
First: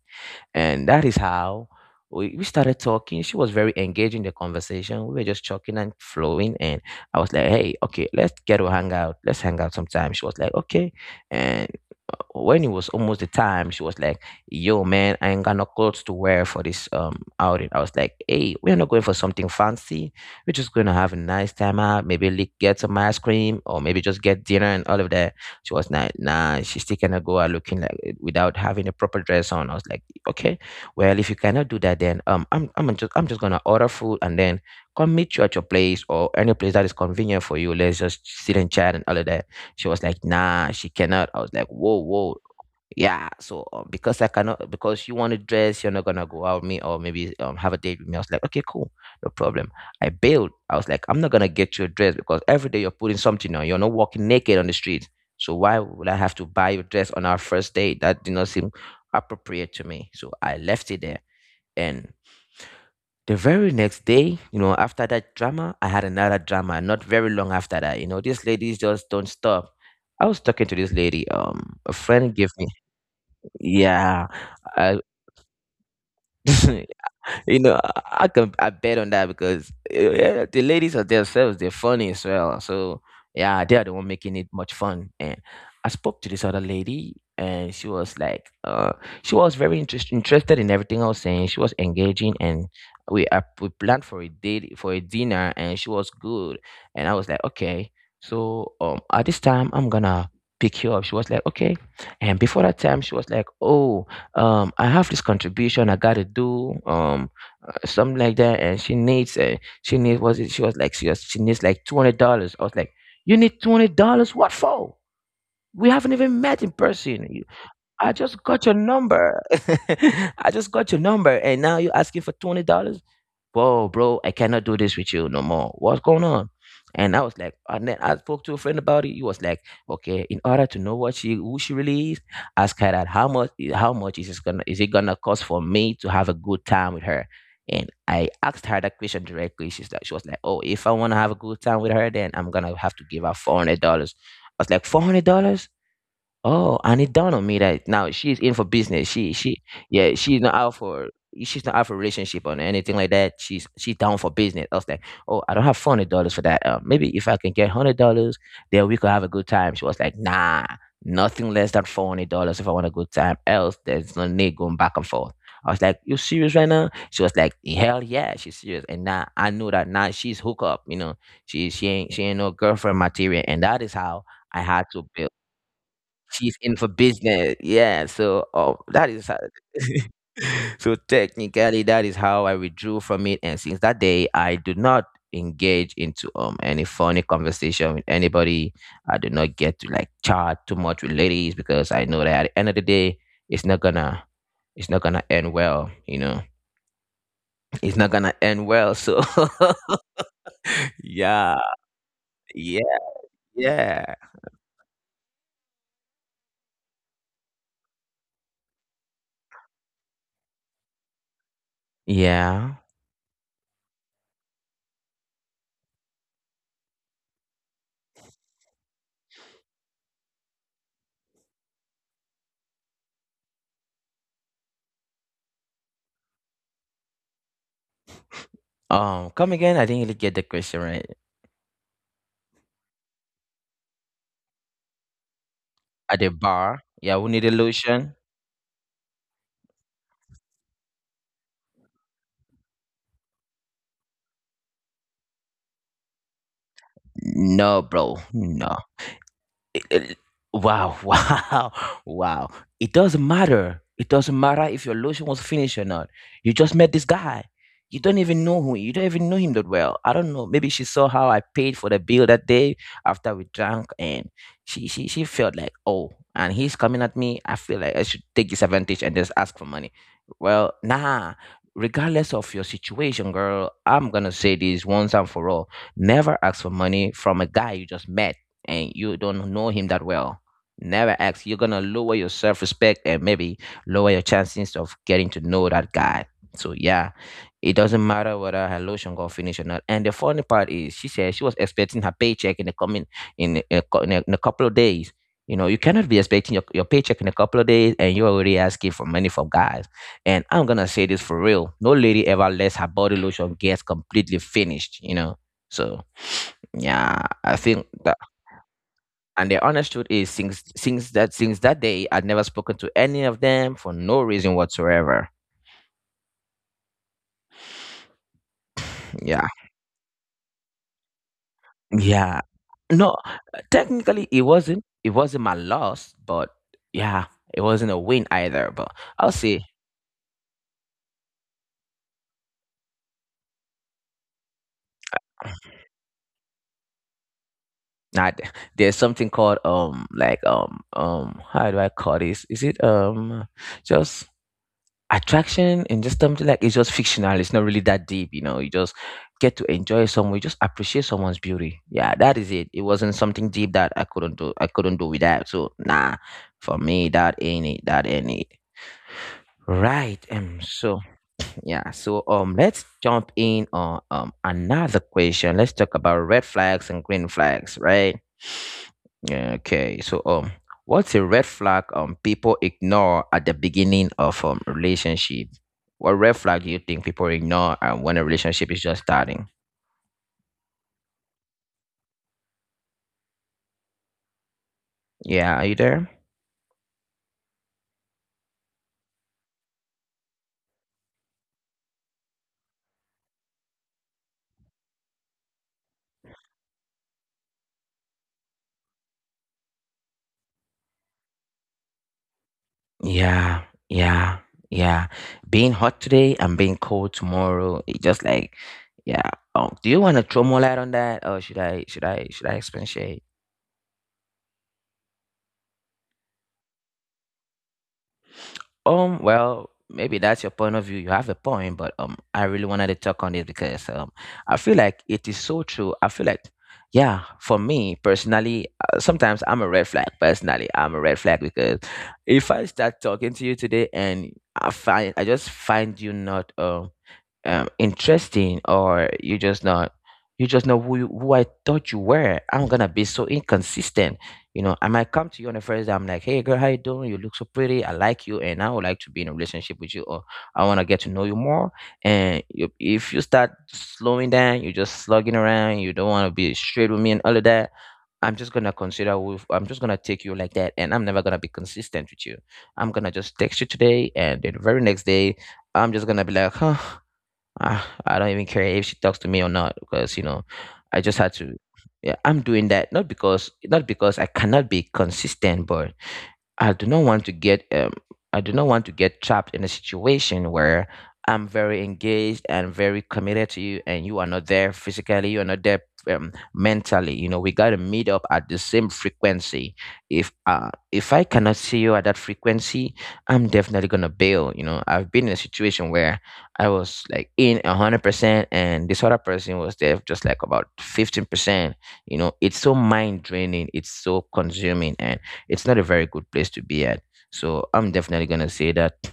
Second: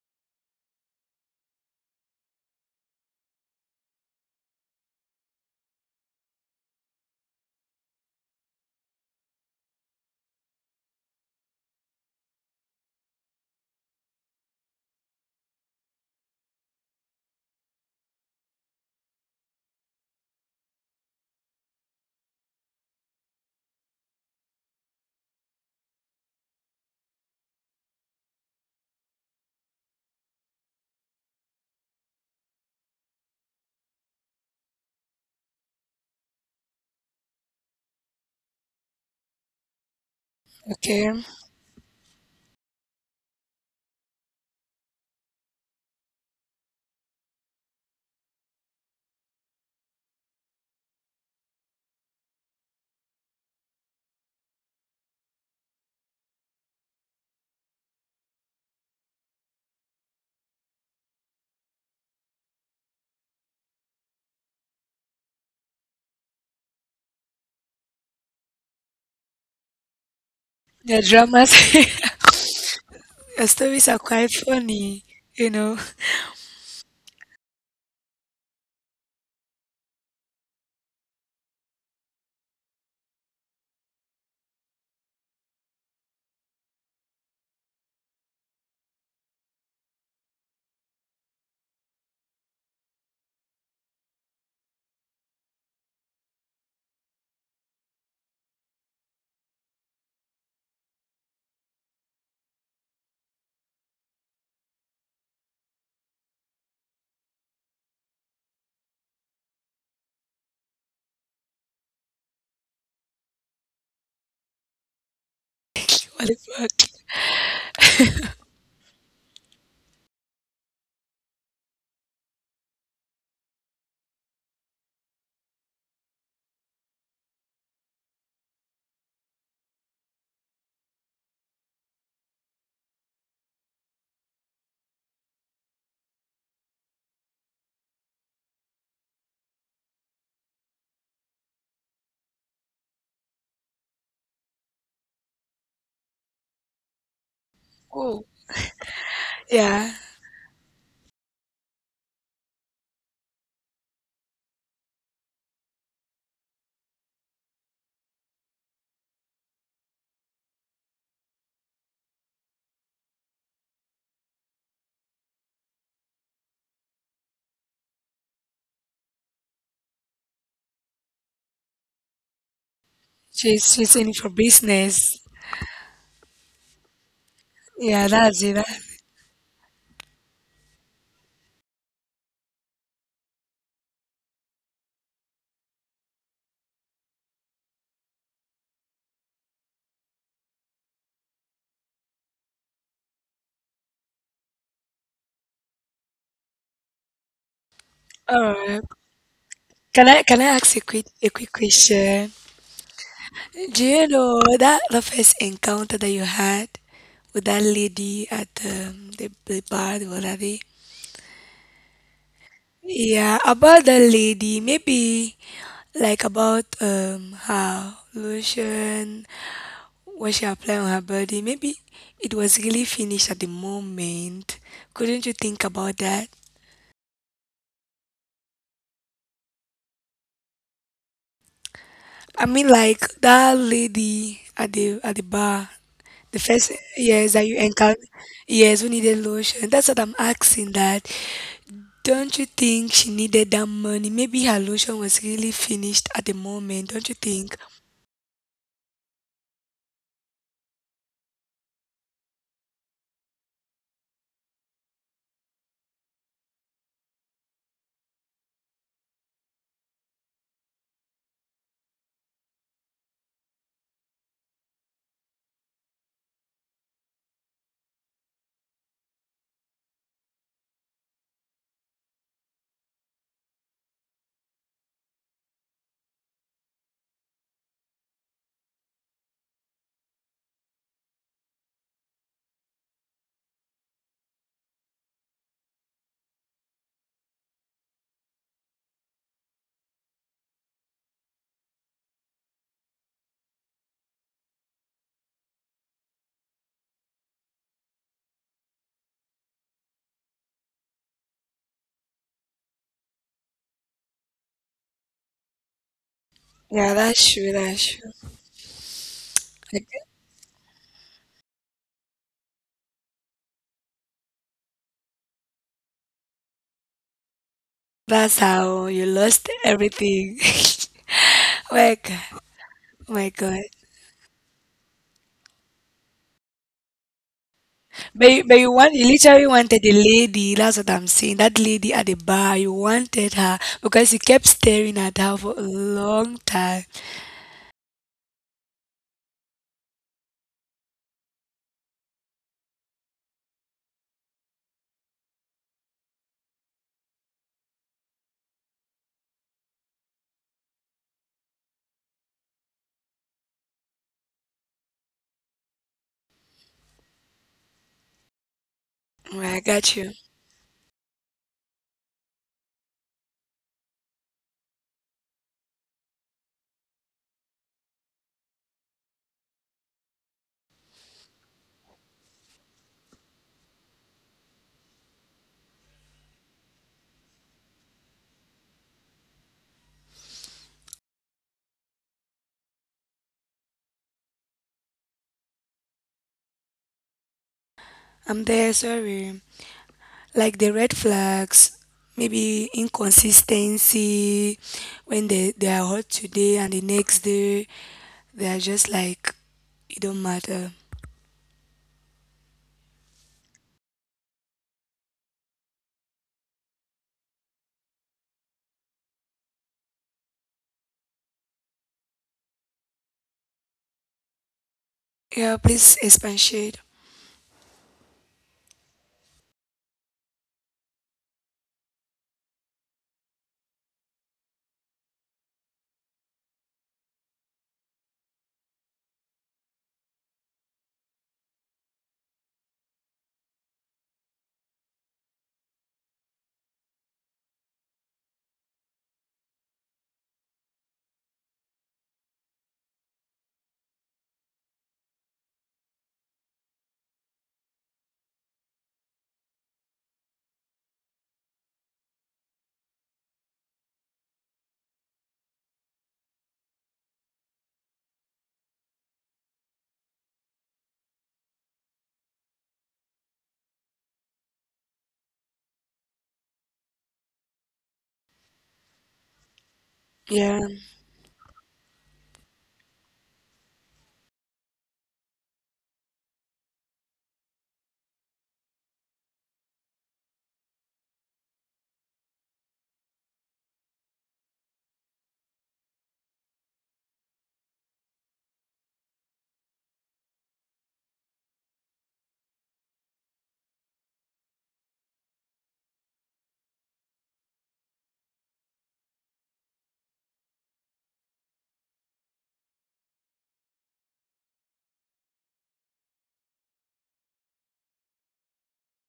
And that is how we started talking. She was very engaged in the conversation. We were just talking and flowing. And I was like, hey, okay, let's get to hang out. Let's hang out sometime. She was like, okay. And when it was almost the time, she was like, yo, man, I ain't got no clothes to wear for this outing. I was like, hey, we're not going for something fancy, we're just going to have a nice time out. Maybe get some ice cream or maybe just get dinner and all of that. She was like, nah, she still cannot go out looking like without having a proper dress on. I was like, okay, well, if you cannot do that, then I'm just going to order food and then come meet you at your place or any place that is convenient for you. Let's just sit and chat and all of that. She was like, nah, she
Okay.
cannot. I was like, whoa, whoa. Yeah, so because I cannot, because you want to dress, you're not gonna go out with me or maybe have a date with me. I was like, okay, cool, no problem. I bailed. I was like, I'm not gonna get you a dress because every day you're putting something on. You're not walking naked on the street. So why would I have to buy you a dress on our first date? That did not seem appropriate to me. So I left it there. And the very next day, you know, after that drama, I had another drama. Not very long after that, you know, these ladies just don't stop. I was talking to this
Your
lady.
dramas,
A friend gave me
your stories are
yeah,
quite
I,
funny, you know.
you know, I can I bet on that because yeah, the ladies are themselves, they're funny as well. So yeah, they are the one making it much fun. And I spoke to this other lady, and she was like, she was very interested in everything I was saying. She was engaging, and we planned for a date for a dinner, and she was good. And I was like, okay, so at this time I'm gonna pick you up. She was like, okay. And before that time, she was like, oh, I have this contribution I gotta do. Something like that, and she needs was it she was like she was she needs like $200. I was like, you need $200? What for? We haven't
What
even
the
met in
fuck?
person. I just got your number. I just got your number and now you're asking for $200? Whoa, bro, I cannot do this with you no more. What's going on? And I was like, and then I spoke to a friend about it. He was like, okay, in order to know what she who she really is, ask her that how much is it gonna cost for me to have a good time with her? And I asked her that question directly. She was like, oh, if I wanna have a good time with her, then I'm gonna have to give her $400. I was like, $400? Oh, and it dawned on me that now
Oh,
she's in for business. She
yeah.
yeah, she's not out for relationship or anything like that. She's down for business. I was like, oh, I don't have $400 for that. Maybe if I can get $100, then we could have a good time. She was like, nah, nothing less than $400 if I want a good time. Else, there's no need going back and forth. I was like, you serious right now? She was like, hell yeah, she's serious. And now I know that now she's hook up. You know, she ain't no girlfriend material. And that is
She's in it
how
for
I had to
business.
build. She's in for business. Yeah.
Yeah,
So,
that's it.
oh, that is how so technically that is how I withdrew from it. And since that day, I do not engage into any funny conversation with anybody. I do not get to like chat too much with ladies because I know that at the end of the day, it's not gonna end well. You know, it's not gonna
All
end
right.
well. So
Can I ask a quick a
yeah,
quick question?
yeah,
Do
yeah,
you know that the first encounter that you had with that lady at the bar, the whatever?
yeah.
Yeah, about the lady, maybe like about her lotion, what she applied on her body. Maybe it was really finished at the moment. Couldn't you think about that?
Come again. I didn't really get the question right.
I mean, like that lady at the bar,
At a
the
bar.
first,
Yeah, we
yes,
need a
that you encounter,
lotion.
yes, who needed lotion. That's what I'm asking that. Don't you think she needed that money? Maybe her lotion was really finished at the moment. Don't you think?
No, bro. No. it- wow, wow, wow. It doesn't matter. It doesn't matter if your lotion was finished or not. You just met this guy. You don't even know who. You don't even know him that well. I don't know. Maybe she saw how I paid for the bill that day after we drank, and she felt like oh, and he's coming at me. I feel like I should take this advantage and just ask for money. Well, nah. Regardless of your situation, girl, I'm gonna say this once and for all: never ask for money from a guy you just met and you don't know him that well, never ask. You're gonna lower your self respect and maybe lower your chances of getting to know that guy. So yeah, it doesn't matter whether her lotion got finished or not. And the funny part is, she said she was expecting her paycheck in the coming in a couple of days. You know, you cannot be expecting your paycheck in a couple of days, and you're already asking for money from guys. And I'm gonna say this for real: no lady ever lets her body lotion gets completely finished. You know, so
Yeah,
yeah,
that's
I
true.
think
That's
that.
true.
And the honest
Like,
truth is, since that day, I'd never spoken to any of them for no reason whatsoever.
that's how you lost
Yeah,
everything. My God,
yeah. No,
my God.
technically, it wasn't. It wasn't my loss, but yeah, it wasn't a
But
win
you
either.
want,
But
you
I'll
literally
say,
wanted the lady. That's what I'm saying. That lady at the bar. You wanted her because you kept staring at her for a long time.
nah, there's something called how do I call this? Is it just attraction and just something like it's just fictional. It's not really that deep, you know. You just get to enjoy someone, you just appreciate someone's beauty. Yeah, that is it. It wasn't something deep that I couldn't do. I couldn't do without. So nah, for me that ain't it. That ain't it.
Well, I got
Right.
you.
So yeah, so let's jump in on another question. Let's talk about red flags and green flags, right? Yeah, okay, so what's a red flag people ignore at the beginning of relationship? What red flag do you think people ignore when a relationship is just starting? Yeah, are you there?
I'm there. Sorry. Like the red flags, maybe inconsistency, when they are hot today and the next day they are just like, it don't matter.
Yeah, yeah, yeah. Being hot today and being cold tomorrow. It just like, yeah. Do you want to throw more light on that, or should I expatiate?
Yeah, please expatiate.
Well, maybe that's your point of view. You have a point, but I really wanted to talk on it because I feel like it is so true. I feel like, yeah, for me personally, sometimes I'm a red flag. Personally, I'm a red flag because if I start talking to you today and I just find you not interesting or you just not you just know who who I thought you were. I'm gonna be so inconsistent. You know, I might come to you on the first day. I'm like, hey girl, how you doing? You look so pretty. I like you, and I would like to be in a relationship with you, or I want to get to know you more. And you, if you start slowing down, you're just slugging around. You don't want to be straight with me and all of that. I'm just gonna consider. I'm just gonna take you like that, and I'm never gonna be consistent with you. I'm gonna just text you today, and then the very next day, I'm just gonna be like, huh, ah, I don't even care if she talks to me or not because you know,
Yeah,
I just had to. Yeah, I'm doing that not because I cannot be consistent, but I do not want to get trapped in a situation where I'm very engaged and very committed to you and you are not there physically, you are not there mentally. You know, we got to meet up at the same frequency. If I cannot see you at that frequency, I'm definitely going to bail, you know. I've been in a situation where I was like in 100% and this other person was there just like about 15%. You know, it's so mind draining, it's so consuming, and it's not a very good place to be at. So I'm definitely gonna say that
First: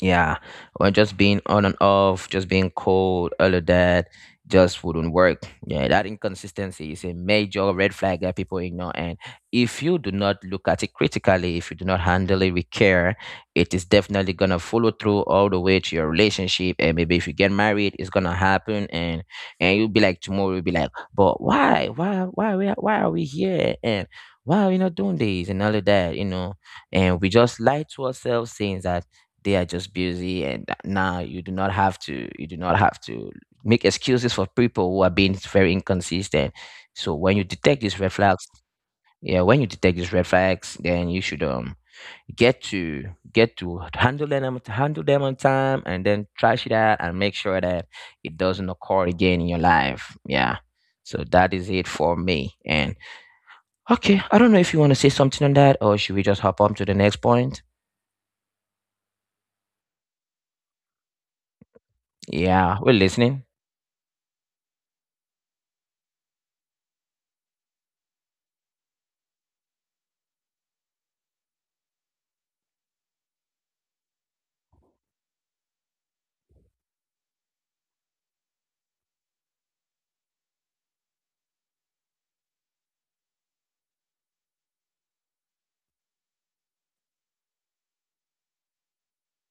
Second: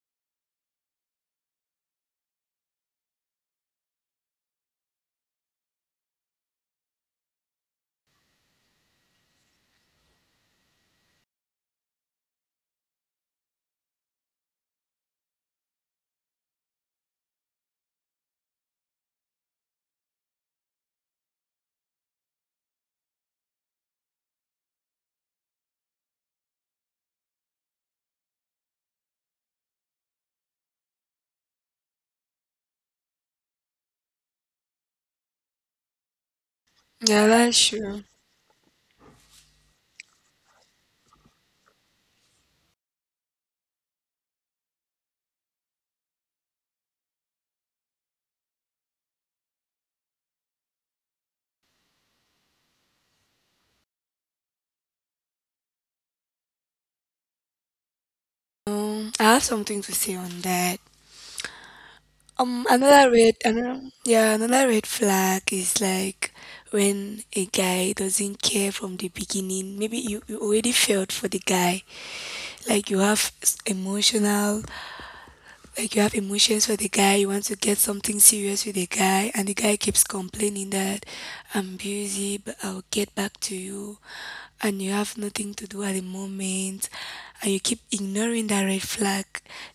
yeah, or just being on and off, just being cold, all of that just wouldn't work. Yeah, that inconsistency is a major red flag that people ignore. And if you do not look at it critically, if you do not handle it with care, it is definitely gonna follow through all the way to your relationship. And maybe if you get married, it's gonna happen. And you'll be like tomorrow, you'll be like, why are why are we here? And why are we not doing this and all of that? You know, and we just lie to ourselves, saying that they are just busy and now you do not have to you do not have to make excuses for people who are being very inconsistent, so
yeah,
when you
that's
detect
true.
these red flags, yeah, when you detect these red flags then you should get to get to handle them, on time and then trash it out and make sure that it doesn't occur again in your life, yeah. So that is it for me, and okay, I don't know if you want to say something on that or should we just hop on to the next point?
Um I have something to say on that
Yeah, we're
another red
listening.
another Yeah, another red flag is like when a guy doesn't care from the beginning. Maybe you already felt for the guy, like emotional, like you have emotions for the guy, you want to get something serious with the guy, and the guy keeps complaining that, I'm busy, but I'll get back to you, and you have nothing to do at the moment, and you keep ignoring that red flag.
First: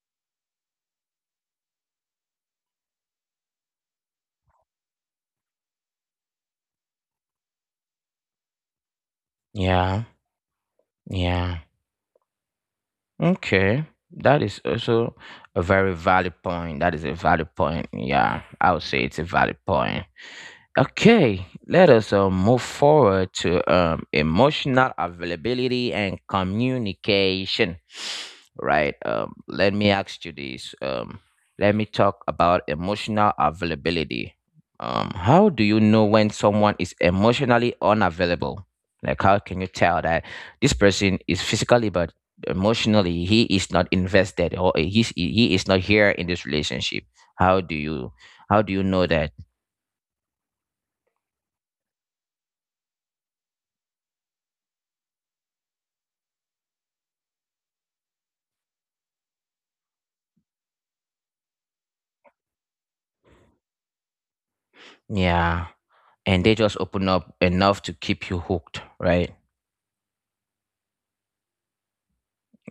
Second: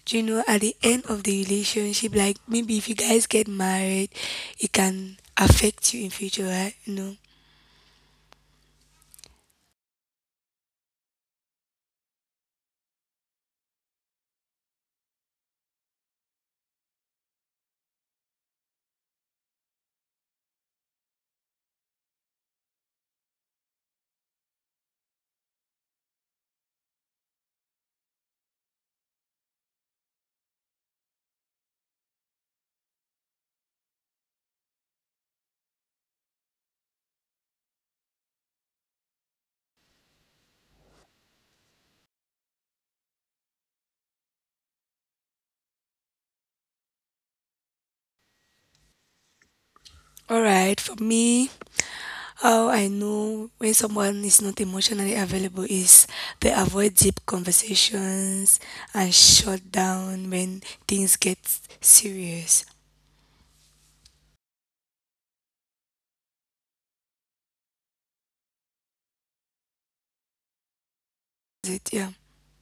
Do you know at the end of the relationship, like maybe if you guys get married, it can affect you in future, right? You know.
Yeah, yeah. Okay. That is also a very valid point. That is a valid point. Yeah, I would say it's a valid point. Okay, let us move forward to emotional availability and communication. Right. Let me ask you this. Let me talk about emotional availability. How do you know when someone is emotionally unavailable? Like, how can you tell that this person is physically but emotionally he is not invested, or he is not here in this relationship? How do you how do you know that?
All right, for me, how I know when someone is not emotionally available is they avoid deep conversations and shut down when things get serious.
Yeah. And they just open up enough to keep you hooked, right?
Is it? Yeah.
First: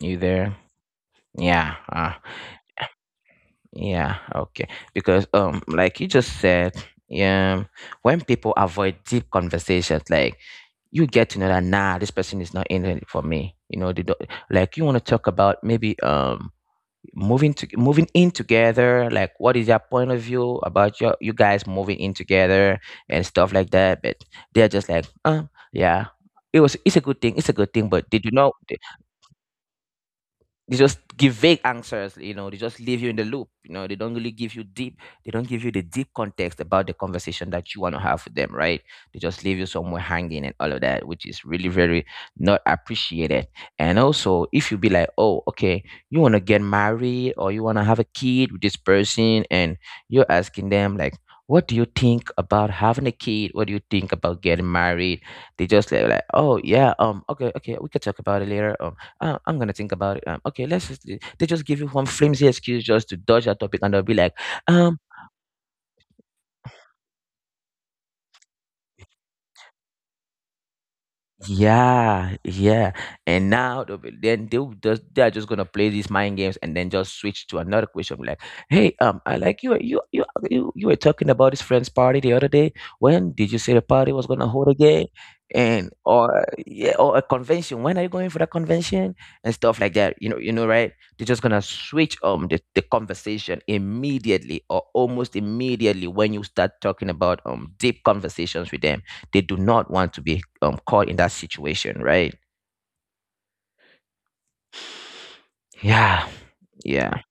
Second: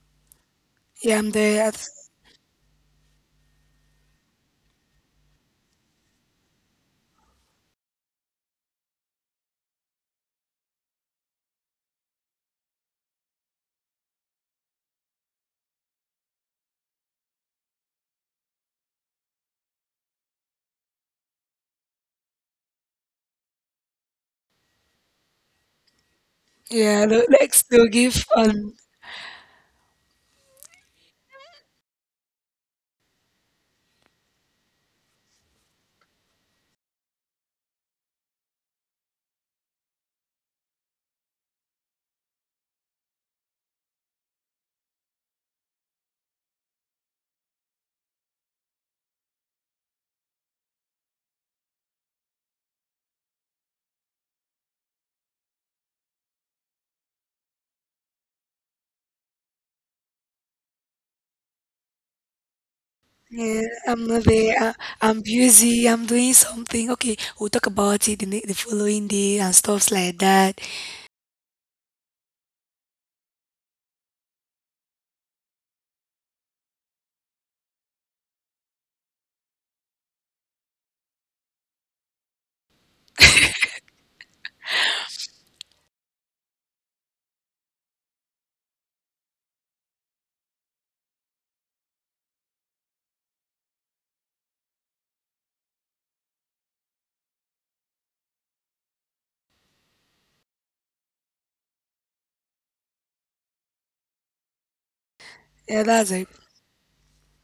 You there?
Yeah, I'm there.
Yeah.
At-
Uh, yeah okay because like you just said, yeah, when people avoid deep conversations, like, you get to know that nah, this person is not in it for me, you know, they don't. Like, you want to talk about maybe moving in together, like what is your point of view about your you guys moving in together and stuff like that, but they're just like yeah, it's a good thing, it's a
Like
good
they'll
thing, but they
give
do not.
on.
They just give vague answers, you know, they just leave you in the loop, you know, they don't really give you deep, they don't give you the deep context about the conversation that you want to have with them, right? They just leave you somewhere hanging and all of that, which is really very not appreciated. And also if you be like, oh okay, you want to get married or you want to have a kid with this person, and you're asking them like, what do you think about having a kid, what do you think about getting married, they just like, oh yeah, okay, okay, we can talk about it later, I'm gonna think about it. Okay, let's just. They just give you one flimsy excuse just to dodge that
Yeah,
topic, and they'll
I'm
be
not
like,
there. I,
um,
I'm busy. I'm doing something. Okay, we'll talk about it the following day and stuffs like that.
yeah, yeah. And now then they're just gonna play these mind games and then just switch to another question. Like, hey, I like you, you were talking about this friend's party the other day. When did you say the party was gonna hold again? And, or yeah, or a convention. When are you going for that convention? And stuff like that. Right? They're just gonna switch the conversation immediately or almost immediately when you start talking about deep conversations with them. They do not want to be caught in that situation, right?
Yeah, that's it.
Yeah, yeah.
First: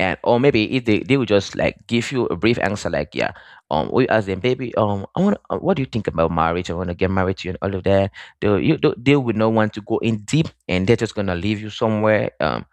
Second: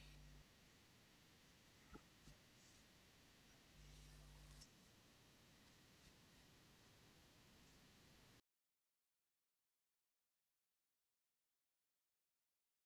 And or maybe if they will just like give you a brief answer, like yeah. We ask them, baby, I want, what do you think about marriage, I want to get married to you and all of that, they, you do, they would not want to go in deep, and they're just gonna leave you somewhere.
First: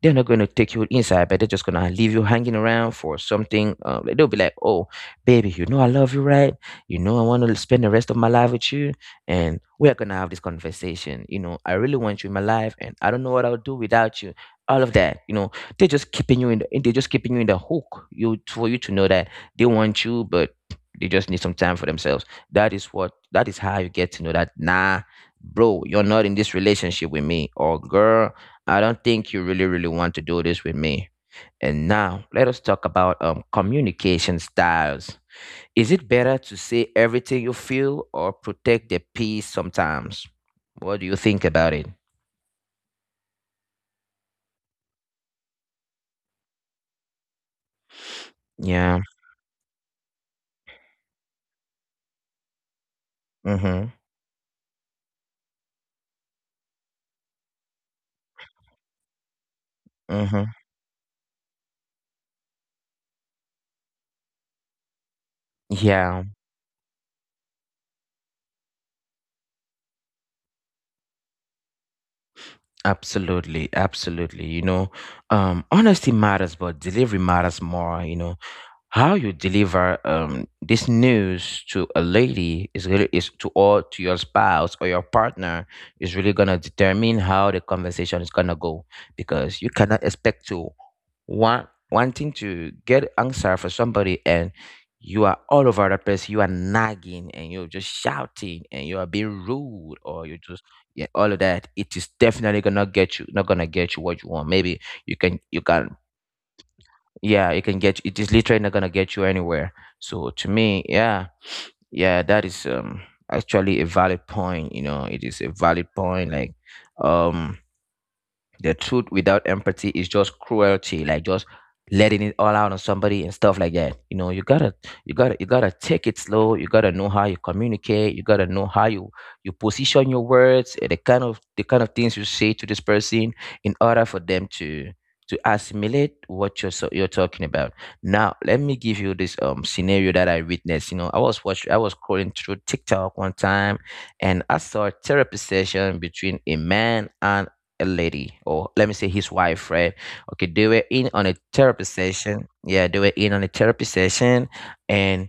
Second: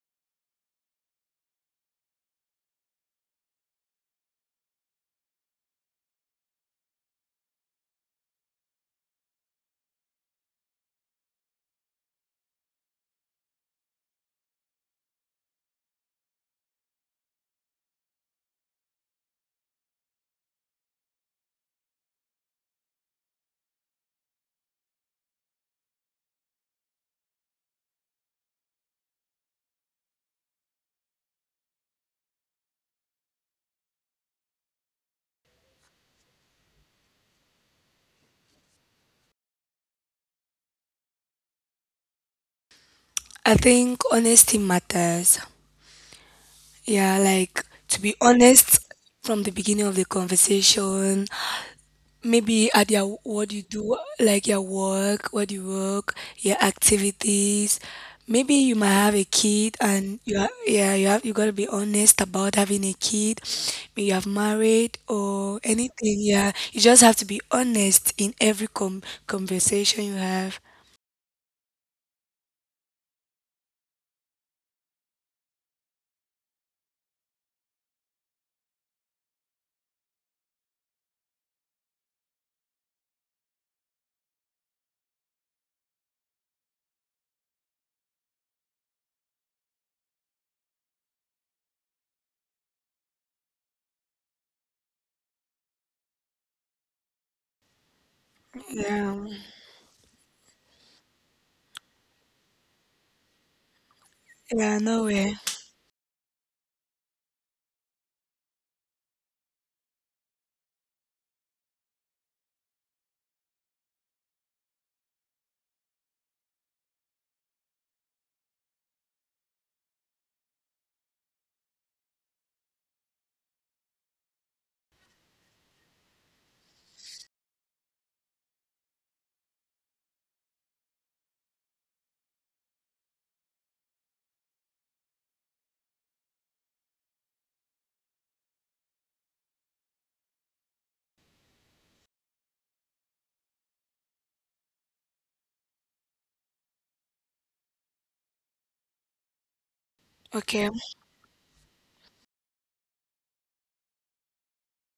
They're not going to take you inside, but they're just gonna leave you hanging around for something, like, they'll be like, oh, baby, you know I love you, right? You know, I want to spend the rest of my life with you, and we're gonna have this conversation, you know, I really want you in my life and I don't know what I'll do without you, all of that, you know. They're just keeping you in the they're just keeping you in the hook. You, for you to know that they want you, but they just need some time for themselves. That is what that is how you get to know that nah, bro, you're not in this relationship with me. Or girl, I don't think you really, really want to do this with me. And now let us talk about communication styles. Is it better to say everything you feel or protect the peace sometimes? What do you think about it?
I think honesty matters. Yeah, like to be
Yeah.
honest from the beginning of the conversation. Maybe at your what
Mm-hmm.
you do, like your work, what you work, your activities. Maybe you might have a kid,
Mm-hmm.
and you are, yeah, you have, you gotta be honest about having a kid. Maybe you have married or
Yeah.
anything. Yeah, you just have to be honest in every com conversation you have.
Absolutely, absolutely. You know, honesty matters, but delivery matters more. You know, how you deliver this news to a lady is really, is to, or to your spouse or your partner, is really gonna determine how the conversation is gonna go, because you cannot expect to wanting to get answer for somebody, and you are all over the place, you are nagging and you're just shouting and you are being
Yeah,
rude, or you just, yeah, all of that, it is definitely gonna get you, not gonna get you what you want. Maybe you
yeah,
can,
no way.
yeah, you can get, it is literally not gonna get you anywhere. So to me, yeah, yeah, that is actually a valid point, you know, it is a valid point. Like, um the truth without empathy is just cruelty, like just letting it all out on somebody and stuff like that. You know, you gotta take it slow, you gotta know how you communicate, you gotta know how you position your words, eh, the kind of things you say to this person in order for them to assimilate what you're talking about. Now, let me give you this scenario that I witnessed. You know, I was watching, I was scrolling through TikTok one time, and I saw a therapy session between a man and a lady, or let me say his wife, right? Okay, they were
Okay,
in on a therapy session, yeah, they were in on a therapy session. And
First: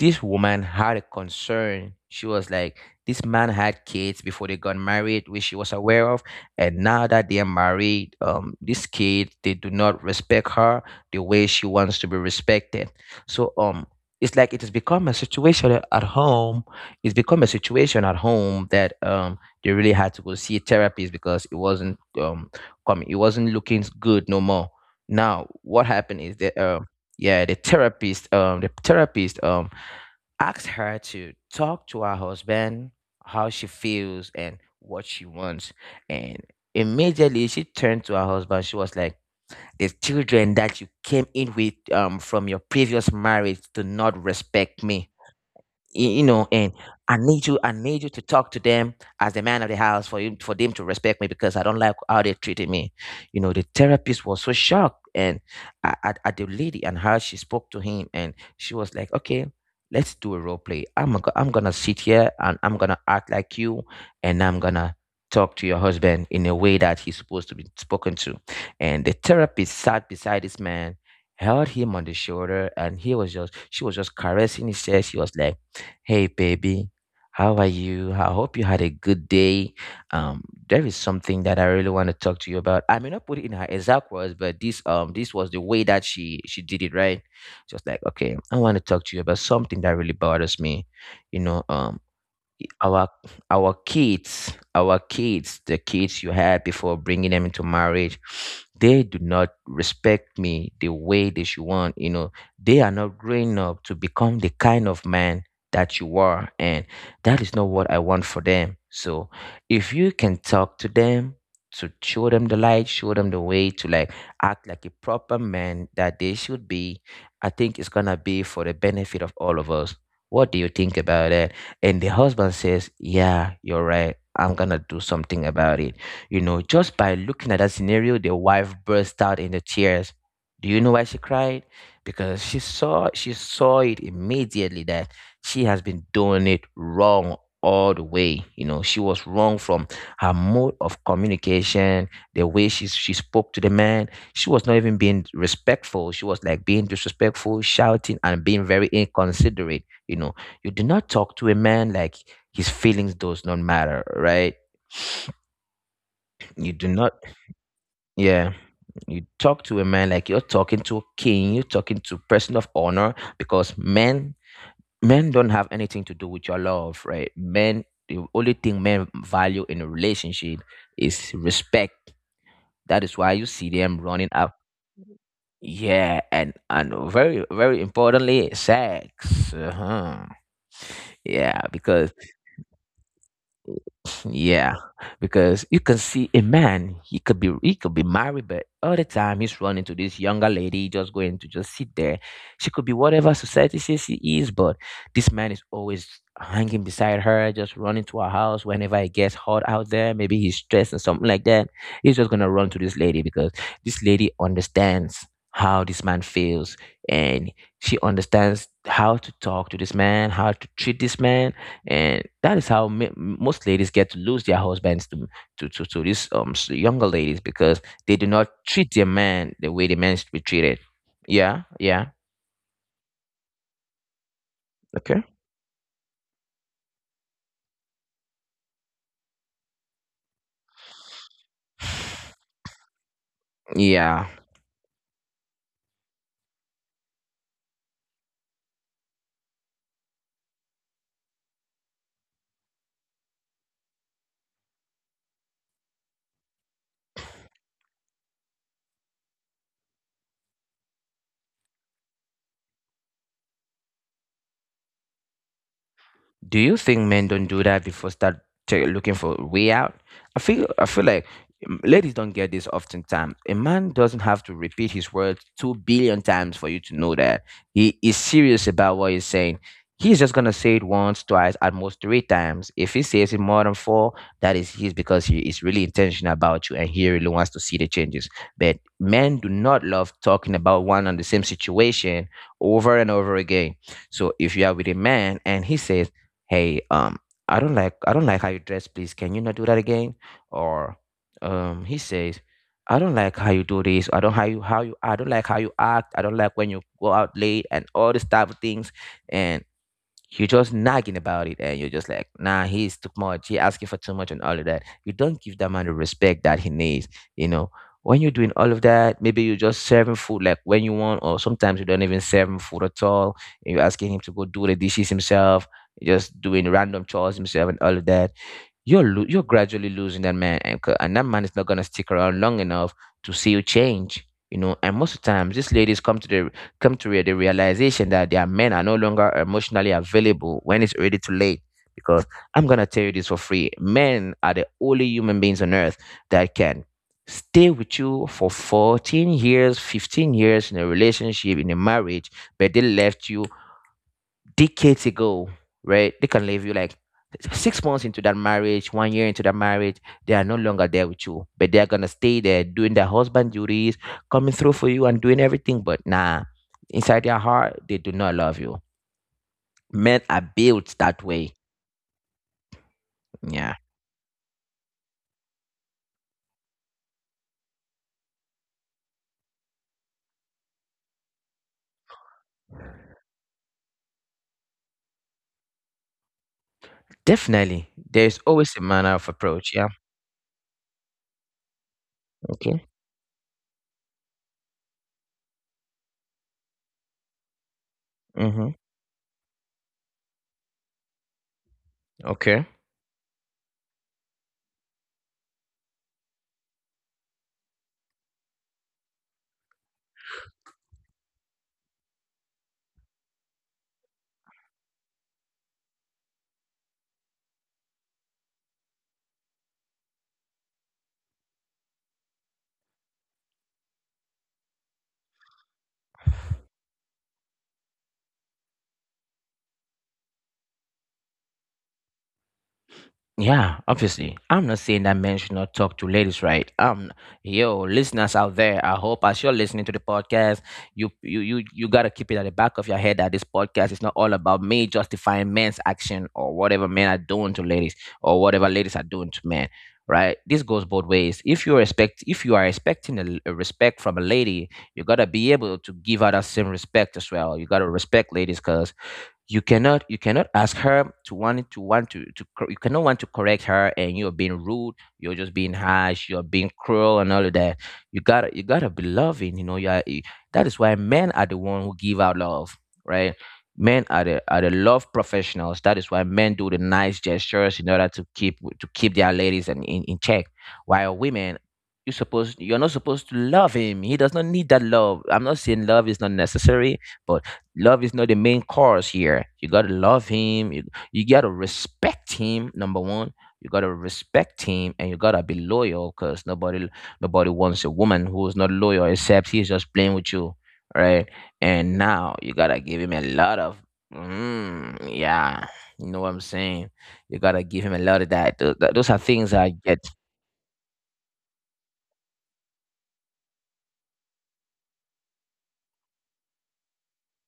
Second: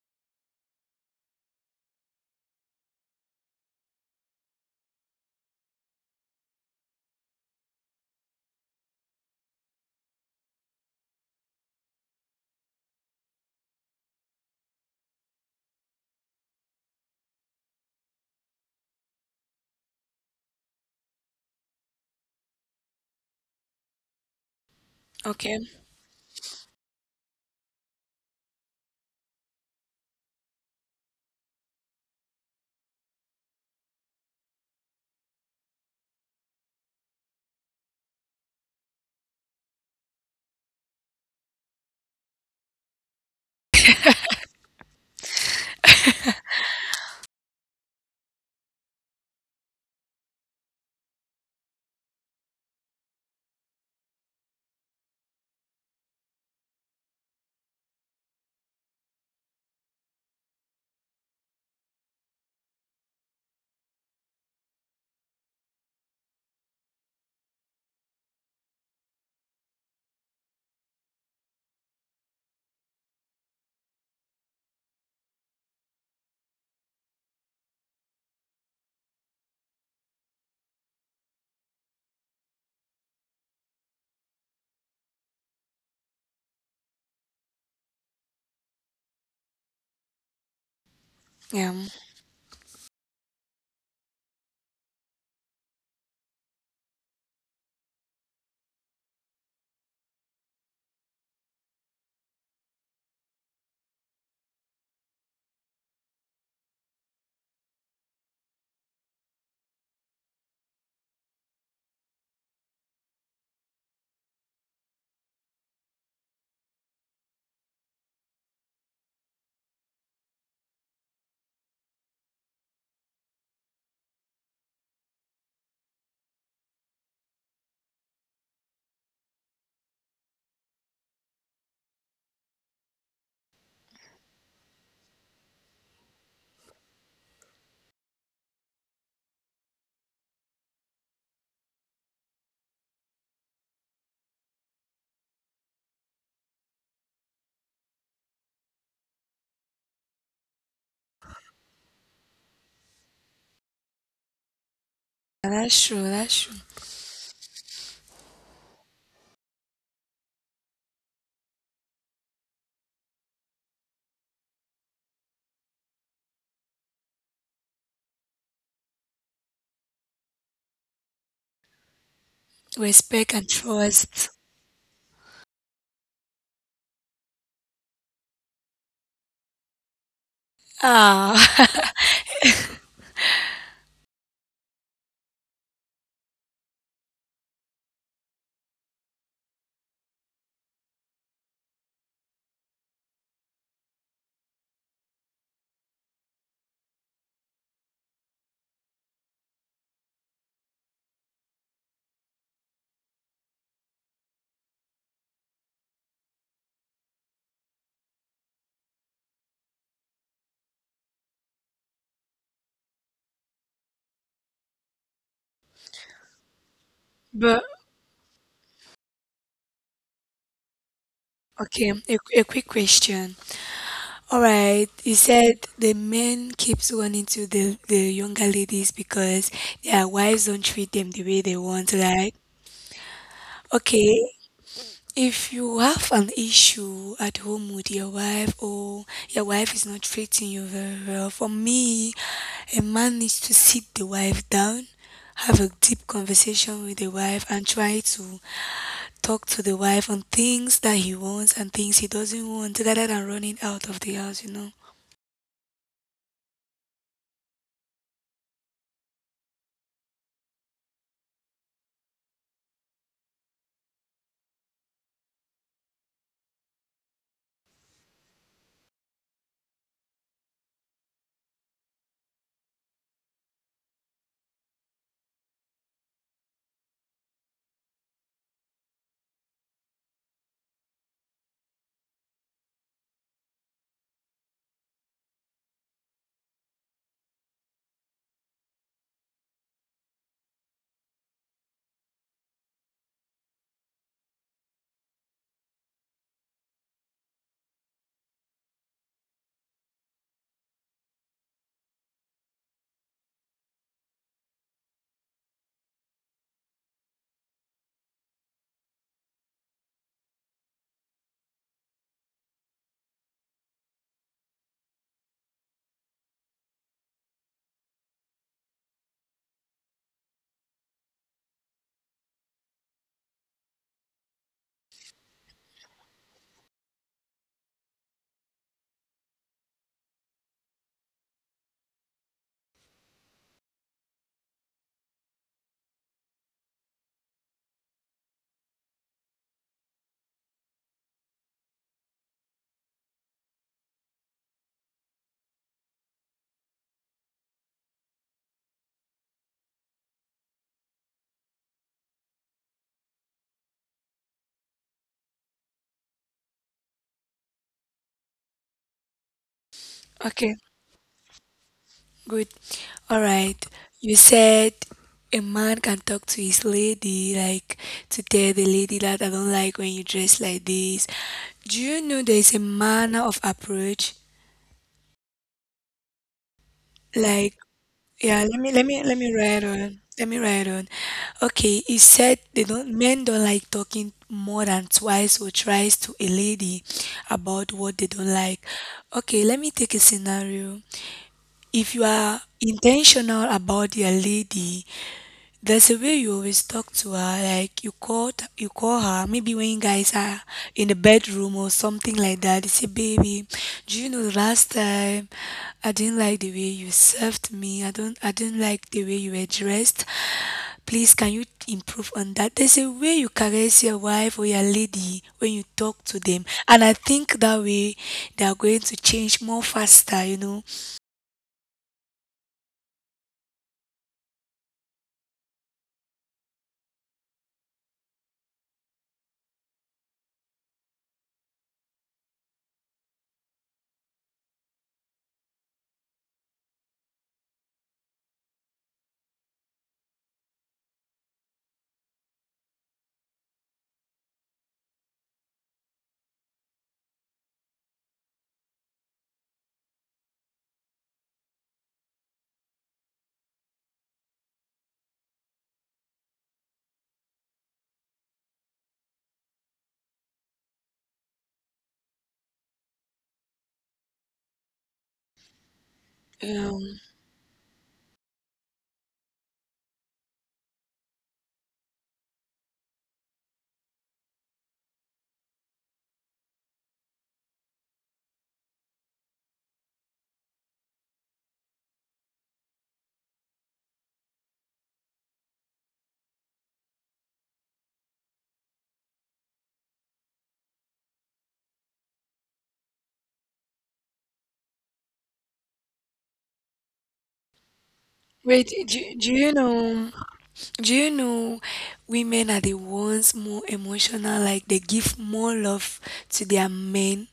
this woman had a concern. She was like, this man had kids before they got married, which she was aware of. And now that they are married, these kids, they do not respect her the way she wants to be respected. So it's like it has become a situation at home. It's become a situation at home that they really had to go see a therapist because it wasn't it wasn't looking good no more. Now
okay,
what happened is that yeah, the therapist ask her to talk to her husband, how she feels, and what she wants. And immediately she turned to her husband. She was like, the children that you came in with, from your previous marriage, do not respect me, you know, and I need you, to talk to them as the man of the house, for you, for them to respect me, because I don't like how they treated me. You know, the therapist was so shocked, and at the lady and how she spoke to him, and she was like, okay, let's do a role play, I'm gonna sit here and I'm gonna act like you, and I'm gonna talk to your husband in a way that he's supposed to be spoken to. And the therapist sat beside this man, held him on the shoulder, and he was just, she was just caressing his chest. She was like, hey, baby. How are you? I hope you had a good day. Um, there is something that I really want to talk to you about. I may not put it in her exact words, but this, this was the way that she did it, right? Just like, okay, I want to talk to you about something that really bothers me. You
yeah.
know, our our kids the kids you had before bringing them into marriage, they do not respect me the way they should want, you know, they are not growing up to become the kind of man that you are, and that is not what I want for them. So if you can talk to them, to show them the light, show them the way to, like, act like a proper man that they should be, I think it's gonna be for the benefit of all of us. What do you think about that? And the husband says, yeah, you're right. I'm gonna do something about it. You know, just by looking at that scenario, the wife burst out into tears. Do you know why she cried? Because she saw it immediately that she has been doing it wrong all the way. You know, she was wrong from her mode of communication, the way she spoke to the man. She was not even being respectful. She was like being disrespectful, shouting, and being very inconsiderate. You know, you do not talk to a man like his feelings does not matter, right?
Yeah, that's true. That's true.
You do not, yeah, you talk to a man like you're talking to a king, you're talking to a person of honor, because men, men don't have anything to do with your love, right? Men, the only thing men value in a relationship is respect. That is
Respect
why
and
you see them
trust.
running up. Yeah, and very very importantly, sex. Uh-huh.
Ah,
Yeah, because Yeah, because you can see a man, he could be married, but all the time he's running to this younger lady, just going to just sit there. She could be whatever society says she is, but this man is always hanging beside her, just running to her house whenever it gets hot out there. Maybe he's stressed and something like that. He's just gonna run to this lady because this lady understands how this man feels, and she understands how to talk to this man, how to treat this man, and that is how most ladies get to lose their husbands to these younger ladies,
but
because they do not treat their man the way the men should be treated. Yeah, yeah,
okay, a quick question. All right.
okay,
You said the men keeps running to the younger ladies because their wives don't treat them the way they want, right?
yeah.
Okay. If you have an issue at home with your wife or your wife is not treating you very well, for me, a man needs to sit the wife down, have a deep conversation with the wife and try to talk to the wife on things that he wants and things he doesn't want, rather than running out of the house, you know.
Do you think men don't do that before start looking for a way out? I feel like, ladies don't get this oftentimes. A man doesn't have to repeat his words 2 billion times for you to know that he is serious about what he's saying. He's just gonna say it once, twice, at most three times. If he says it more than four, that is he's because he is really intentional about you and he really wants to see the changes. But men do not love talking about one and the same situation over and over again. So if you are with a man and he says, hey, I don't like how you dress, please can you not do that again? Or he says, I don't like how you do this, I don't like how you act, I don't like when you go out late and all these type of things. And you're just nagging about it and you're just like, nah, he's too much. He asking for too much and all of that. You don't give that man the respect that he needs. You know, when you're doing all of that, maybe you're just serving food like when you want, or sometimes you don't even serve him food at all. And you're asking him to go do the dishes himself, just doing random chores himself and all of that. You're gradually losing that man anchor, and that man is not gonna stick around long enough to see you change. You know, and most of the times, these ladies come to the come to re- the realization that their men are no longer emotionally available when it's already too late. Because I'm gonna tell you this for free: men are the only human beings on earth that can stay with you for 14 years, 15 years in a relationship, in a marriage, but they left you decades ago, right? They can leave you like 6 months into that marriage, one year into that marriage. They are no longer there with you, but they are gonna stay there doing their husband duties, coming through for you and doing everything. But nah, inside their heart, they do not love you. Men are
Okay.
built that way.
Good. All right.
Yeah,
You said a man can talk to his lady, like to tell the lady that, I don't like when you dress like this. Do you know there's a manner of approach? Like,
definitely. There's
yeah,
always a manner of
let me
approach.
write
Yeah.
on. Let me write on. Okay, he said they
Okay.
don't, men don't like talking more than twice or thrice to a lady about what they don't
Mm-hmm.
like. Okay, let me take a scenario. If you are
Okay.
intentional about your lady, there's a way you always talk to her, like you call her, maybe when you guys are in the bedroom or something like that. You say, "Baby, do you know the last time I didn't like the way you served me. I didn't like the way you were dressed. Please, can you improve on that?" There's a way you caress your wife or your lady when you talk to them, and I think that way they are going to change more faster. You know.
Yeah, obviously. I'm not saying that men should not talk to ladies, right? Yo, listeners out there, I hope as you're listening to the podcast, you gotta keep it at the back of your head that this podcast is not all about me justifying men's action or whatever men are doing to ladies or whatever ladies are doing to men, right? This goes both ways. If you respect, if you are expecting a respect from a lady, you gotta be able to give her that same respect as well. You gotta respect ladies, cause you cannot ask her to want to want to cor- you cannot want to correct her and you're being rude, you're just being harsh, you're being cruel and all of that. You gotta be loving, you know. You are, that is why men are the one who give out love, right? Men are the love professionals. That is why men do the
Um,
nice gestures in order to keep their ladies in check, while women, you're not supposed to love him, he does not need that love. I'm not saying love is not necessary, but love is not the main cause here. You gotta love him. You gotta respect him. Number one, you gotta respect him, and you gotta be loyal, cause nobody wants a woman who is not loyal, except he's just playing with you, right? And now you gotta give him a lot of, yeah, you know what I'm saying. You gotta give him a lot of that.
Wait,
Those are
do
things
you
I get.
know? Do you know women are the ones more emotional, like they give more love to their men?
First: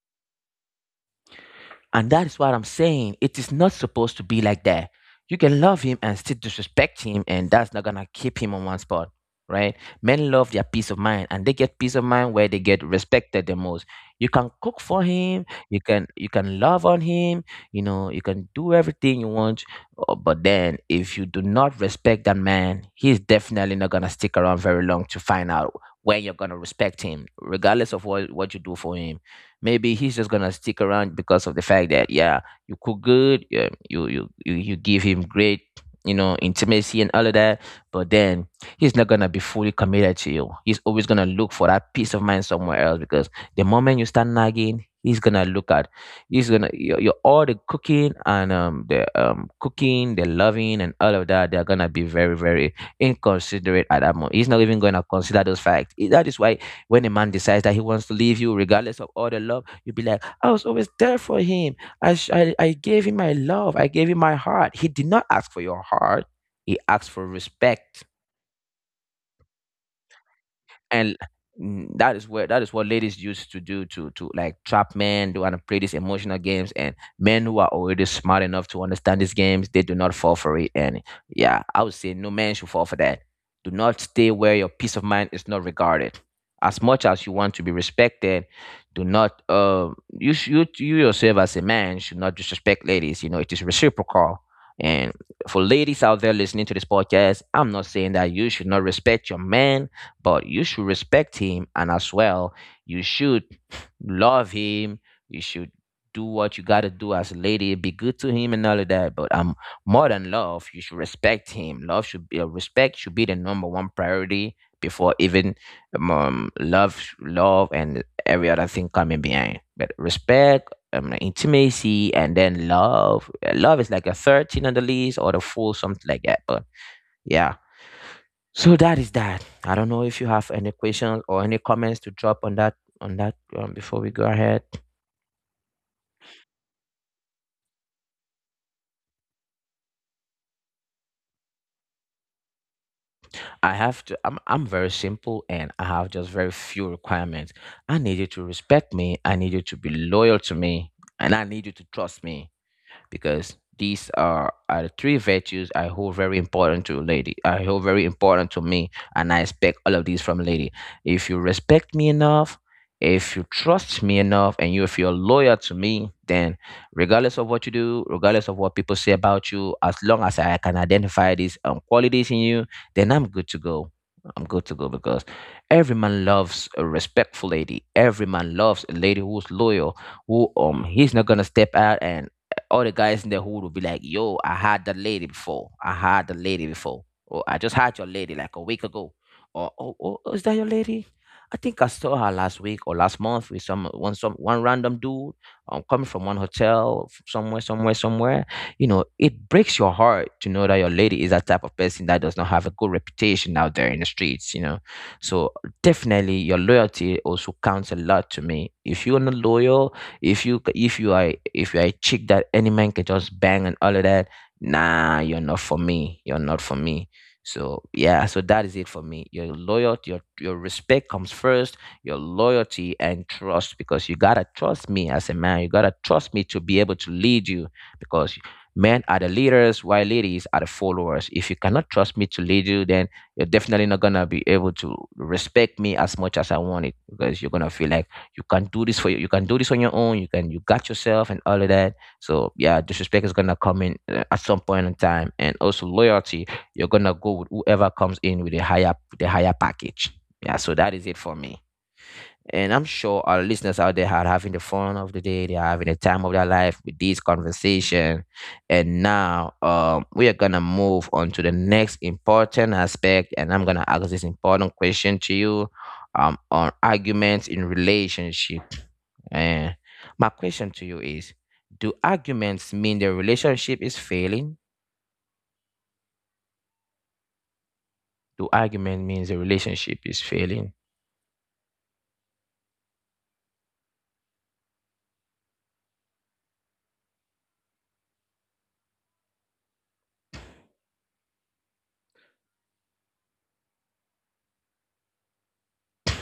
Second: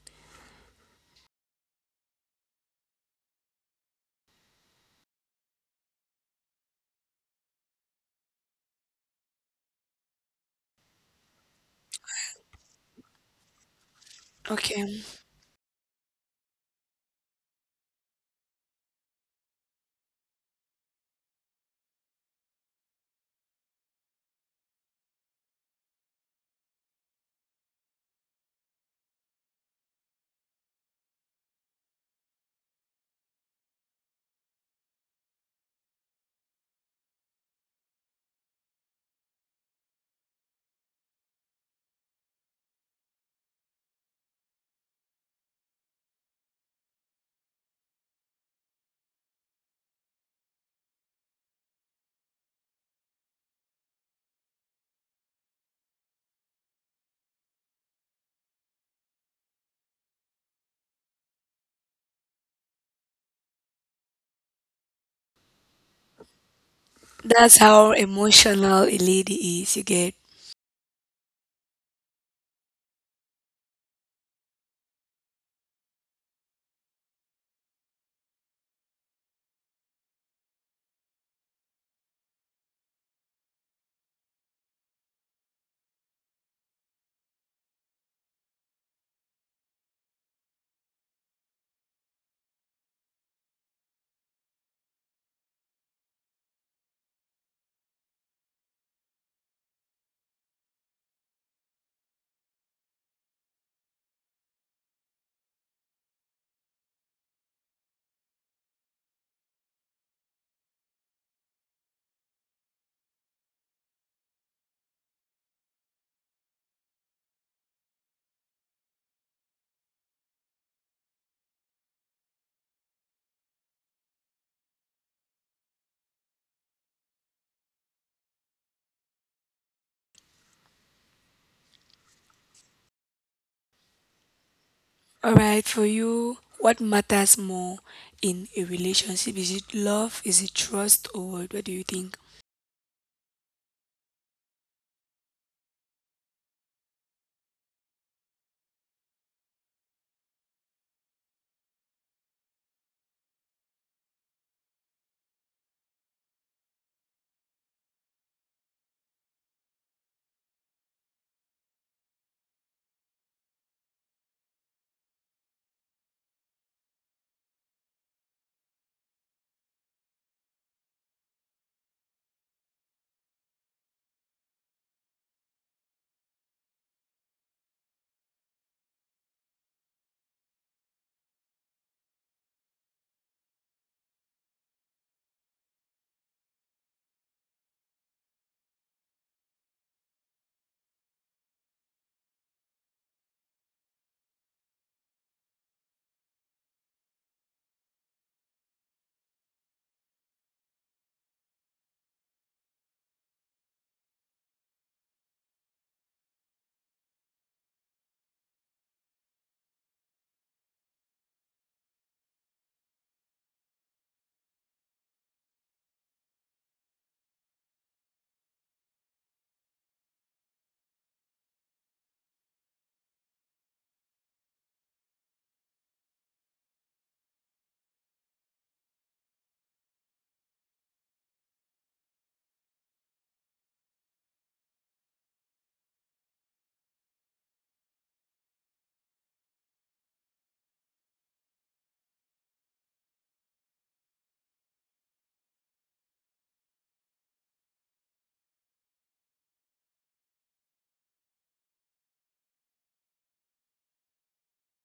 And that is what I'm saying. It is not supposed to be like that. You can love him and still disrespect him, and that's not gonna keep him on one spot, right? Men love their peace of mind, and they get peace of mind where they get respected the most. You can cook
Okay.
for him, you can love on him, you can do everything you want, but then if you do not respect that man, he's definitely not gonna stick around very long to find out when you're gonna respect him, regardless of what you do for him. Maybe he's just gonna stick around because of the fact that yeah, you cook good, yeah, you give him great, intimacy and all of that. But then he's not gonna be fully committed to you. He's always gonna look for that peace of mind somewhere else because the moment you start nagging, he's gonna your all the cooking and the cooking, the loving and all of that, they're gonna be very very inconsiderate at that moment. He's not even gonna consider those facts. Eh, that is why when a man decides that he wants to leave you, regardless of all the love, you'll be like, I was always there for him. I gave him my love. I gave him my heart. He did not ask for your heart, he asked for
That's how
respect.
emotional a lady is, you get.
And that is what ladies used to do, to like trap men. They want to play these emotional games, and men who are already smart enough to understand these games, they do not fall for it. And yeah, I would say no man should fall for that. Do not stay where your peace of mind is not regarded. As much as you want to be respected, do not you yourself as a man should not disrespect ladies. You know it is reciprocal. And for ladies out there listening to this podcast, I'm not saying that you should not respect your man, but you should respect him, and as well you should love him. You should do what you got to do as a lady, be good to him and all of that, but more than love, you should respect him. Love should be Respect should be the number one priority, before even love and every other thing coming behind. But respect, intimacy, and then love. Love is like a 13 on the list or the full something like that, but yeah, so that is that. I don't know if you have any questions or any comments to drop on that, on that, before we go ahead.
Alright, for you, what matters more in a relationship? Is it love? Is it trust? Or what do you think?
I'm very simple and I have just very few requirements. I need you to respect me, I need you to be loyal to me, and I need you to trust me, because these are the three virtues I hold very important to lady. I hold very important to me, and I expect all of these from lady. If you respect me enough, if you trust me enough, and you if you're loyal to me, then regardless of what you do, regardless of what people say about you, as long as I can identify these qualities in you, then I'm good to go. I'm good to go because every man loves a respectful lady. Every man loves a lady who's loyal, who he's not gonna step out. And all the guys in the hood will be like, yo, I had that lady before. I had the lady before. Or I just had your lady like a week ago. Or oh, oh, oh, is that your lady? I think I saw her last week or last month with some one random dude, coming from one hotel somewhere, somewhere, somewhere. You know, it breaks your heart to know that your lady is that type of person that does not have a good reputation out there in the streets. So definitely your loyalty also counts a lot to me. If you're not loyal, if you are a chick that any man can just bang and all of that, nah, you're not for me. You're not for me. So yeah, so that is it for me. Your loyalty, your respect comes first. Your loyalty and trust, because you gotta trust me as a man. You gotta trust me to be able to lead you, because men are the leaders, while ladies are the followers. If you cannot trust me to lead you, then you're definitely not gonna be able to respect me as much as I want it, because you're gonna feel like you can't do this for you. You can do this on your own. You got yourself and all of that. So yeah, disrespect is gonna come in at some point in time, and also loyalty. You're gonna go with whoever comes in with a higher the higher package. Yeah, so that is it for me. And I'm sure our listeners out there are having the fun of the day. They are having the time of their life with this conversation. And now we are gonna move on to the next important aspect. And I'm gonna ask this important question to you on arguments in relationship, and my question to you is, do arguments mean the relationship is failing? Do argument means the relationship is failing?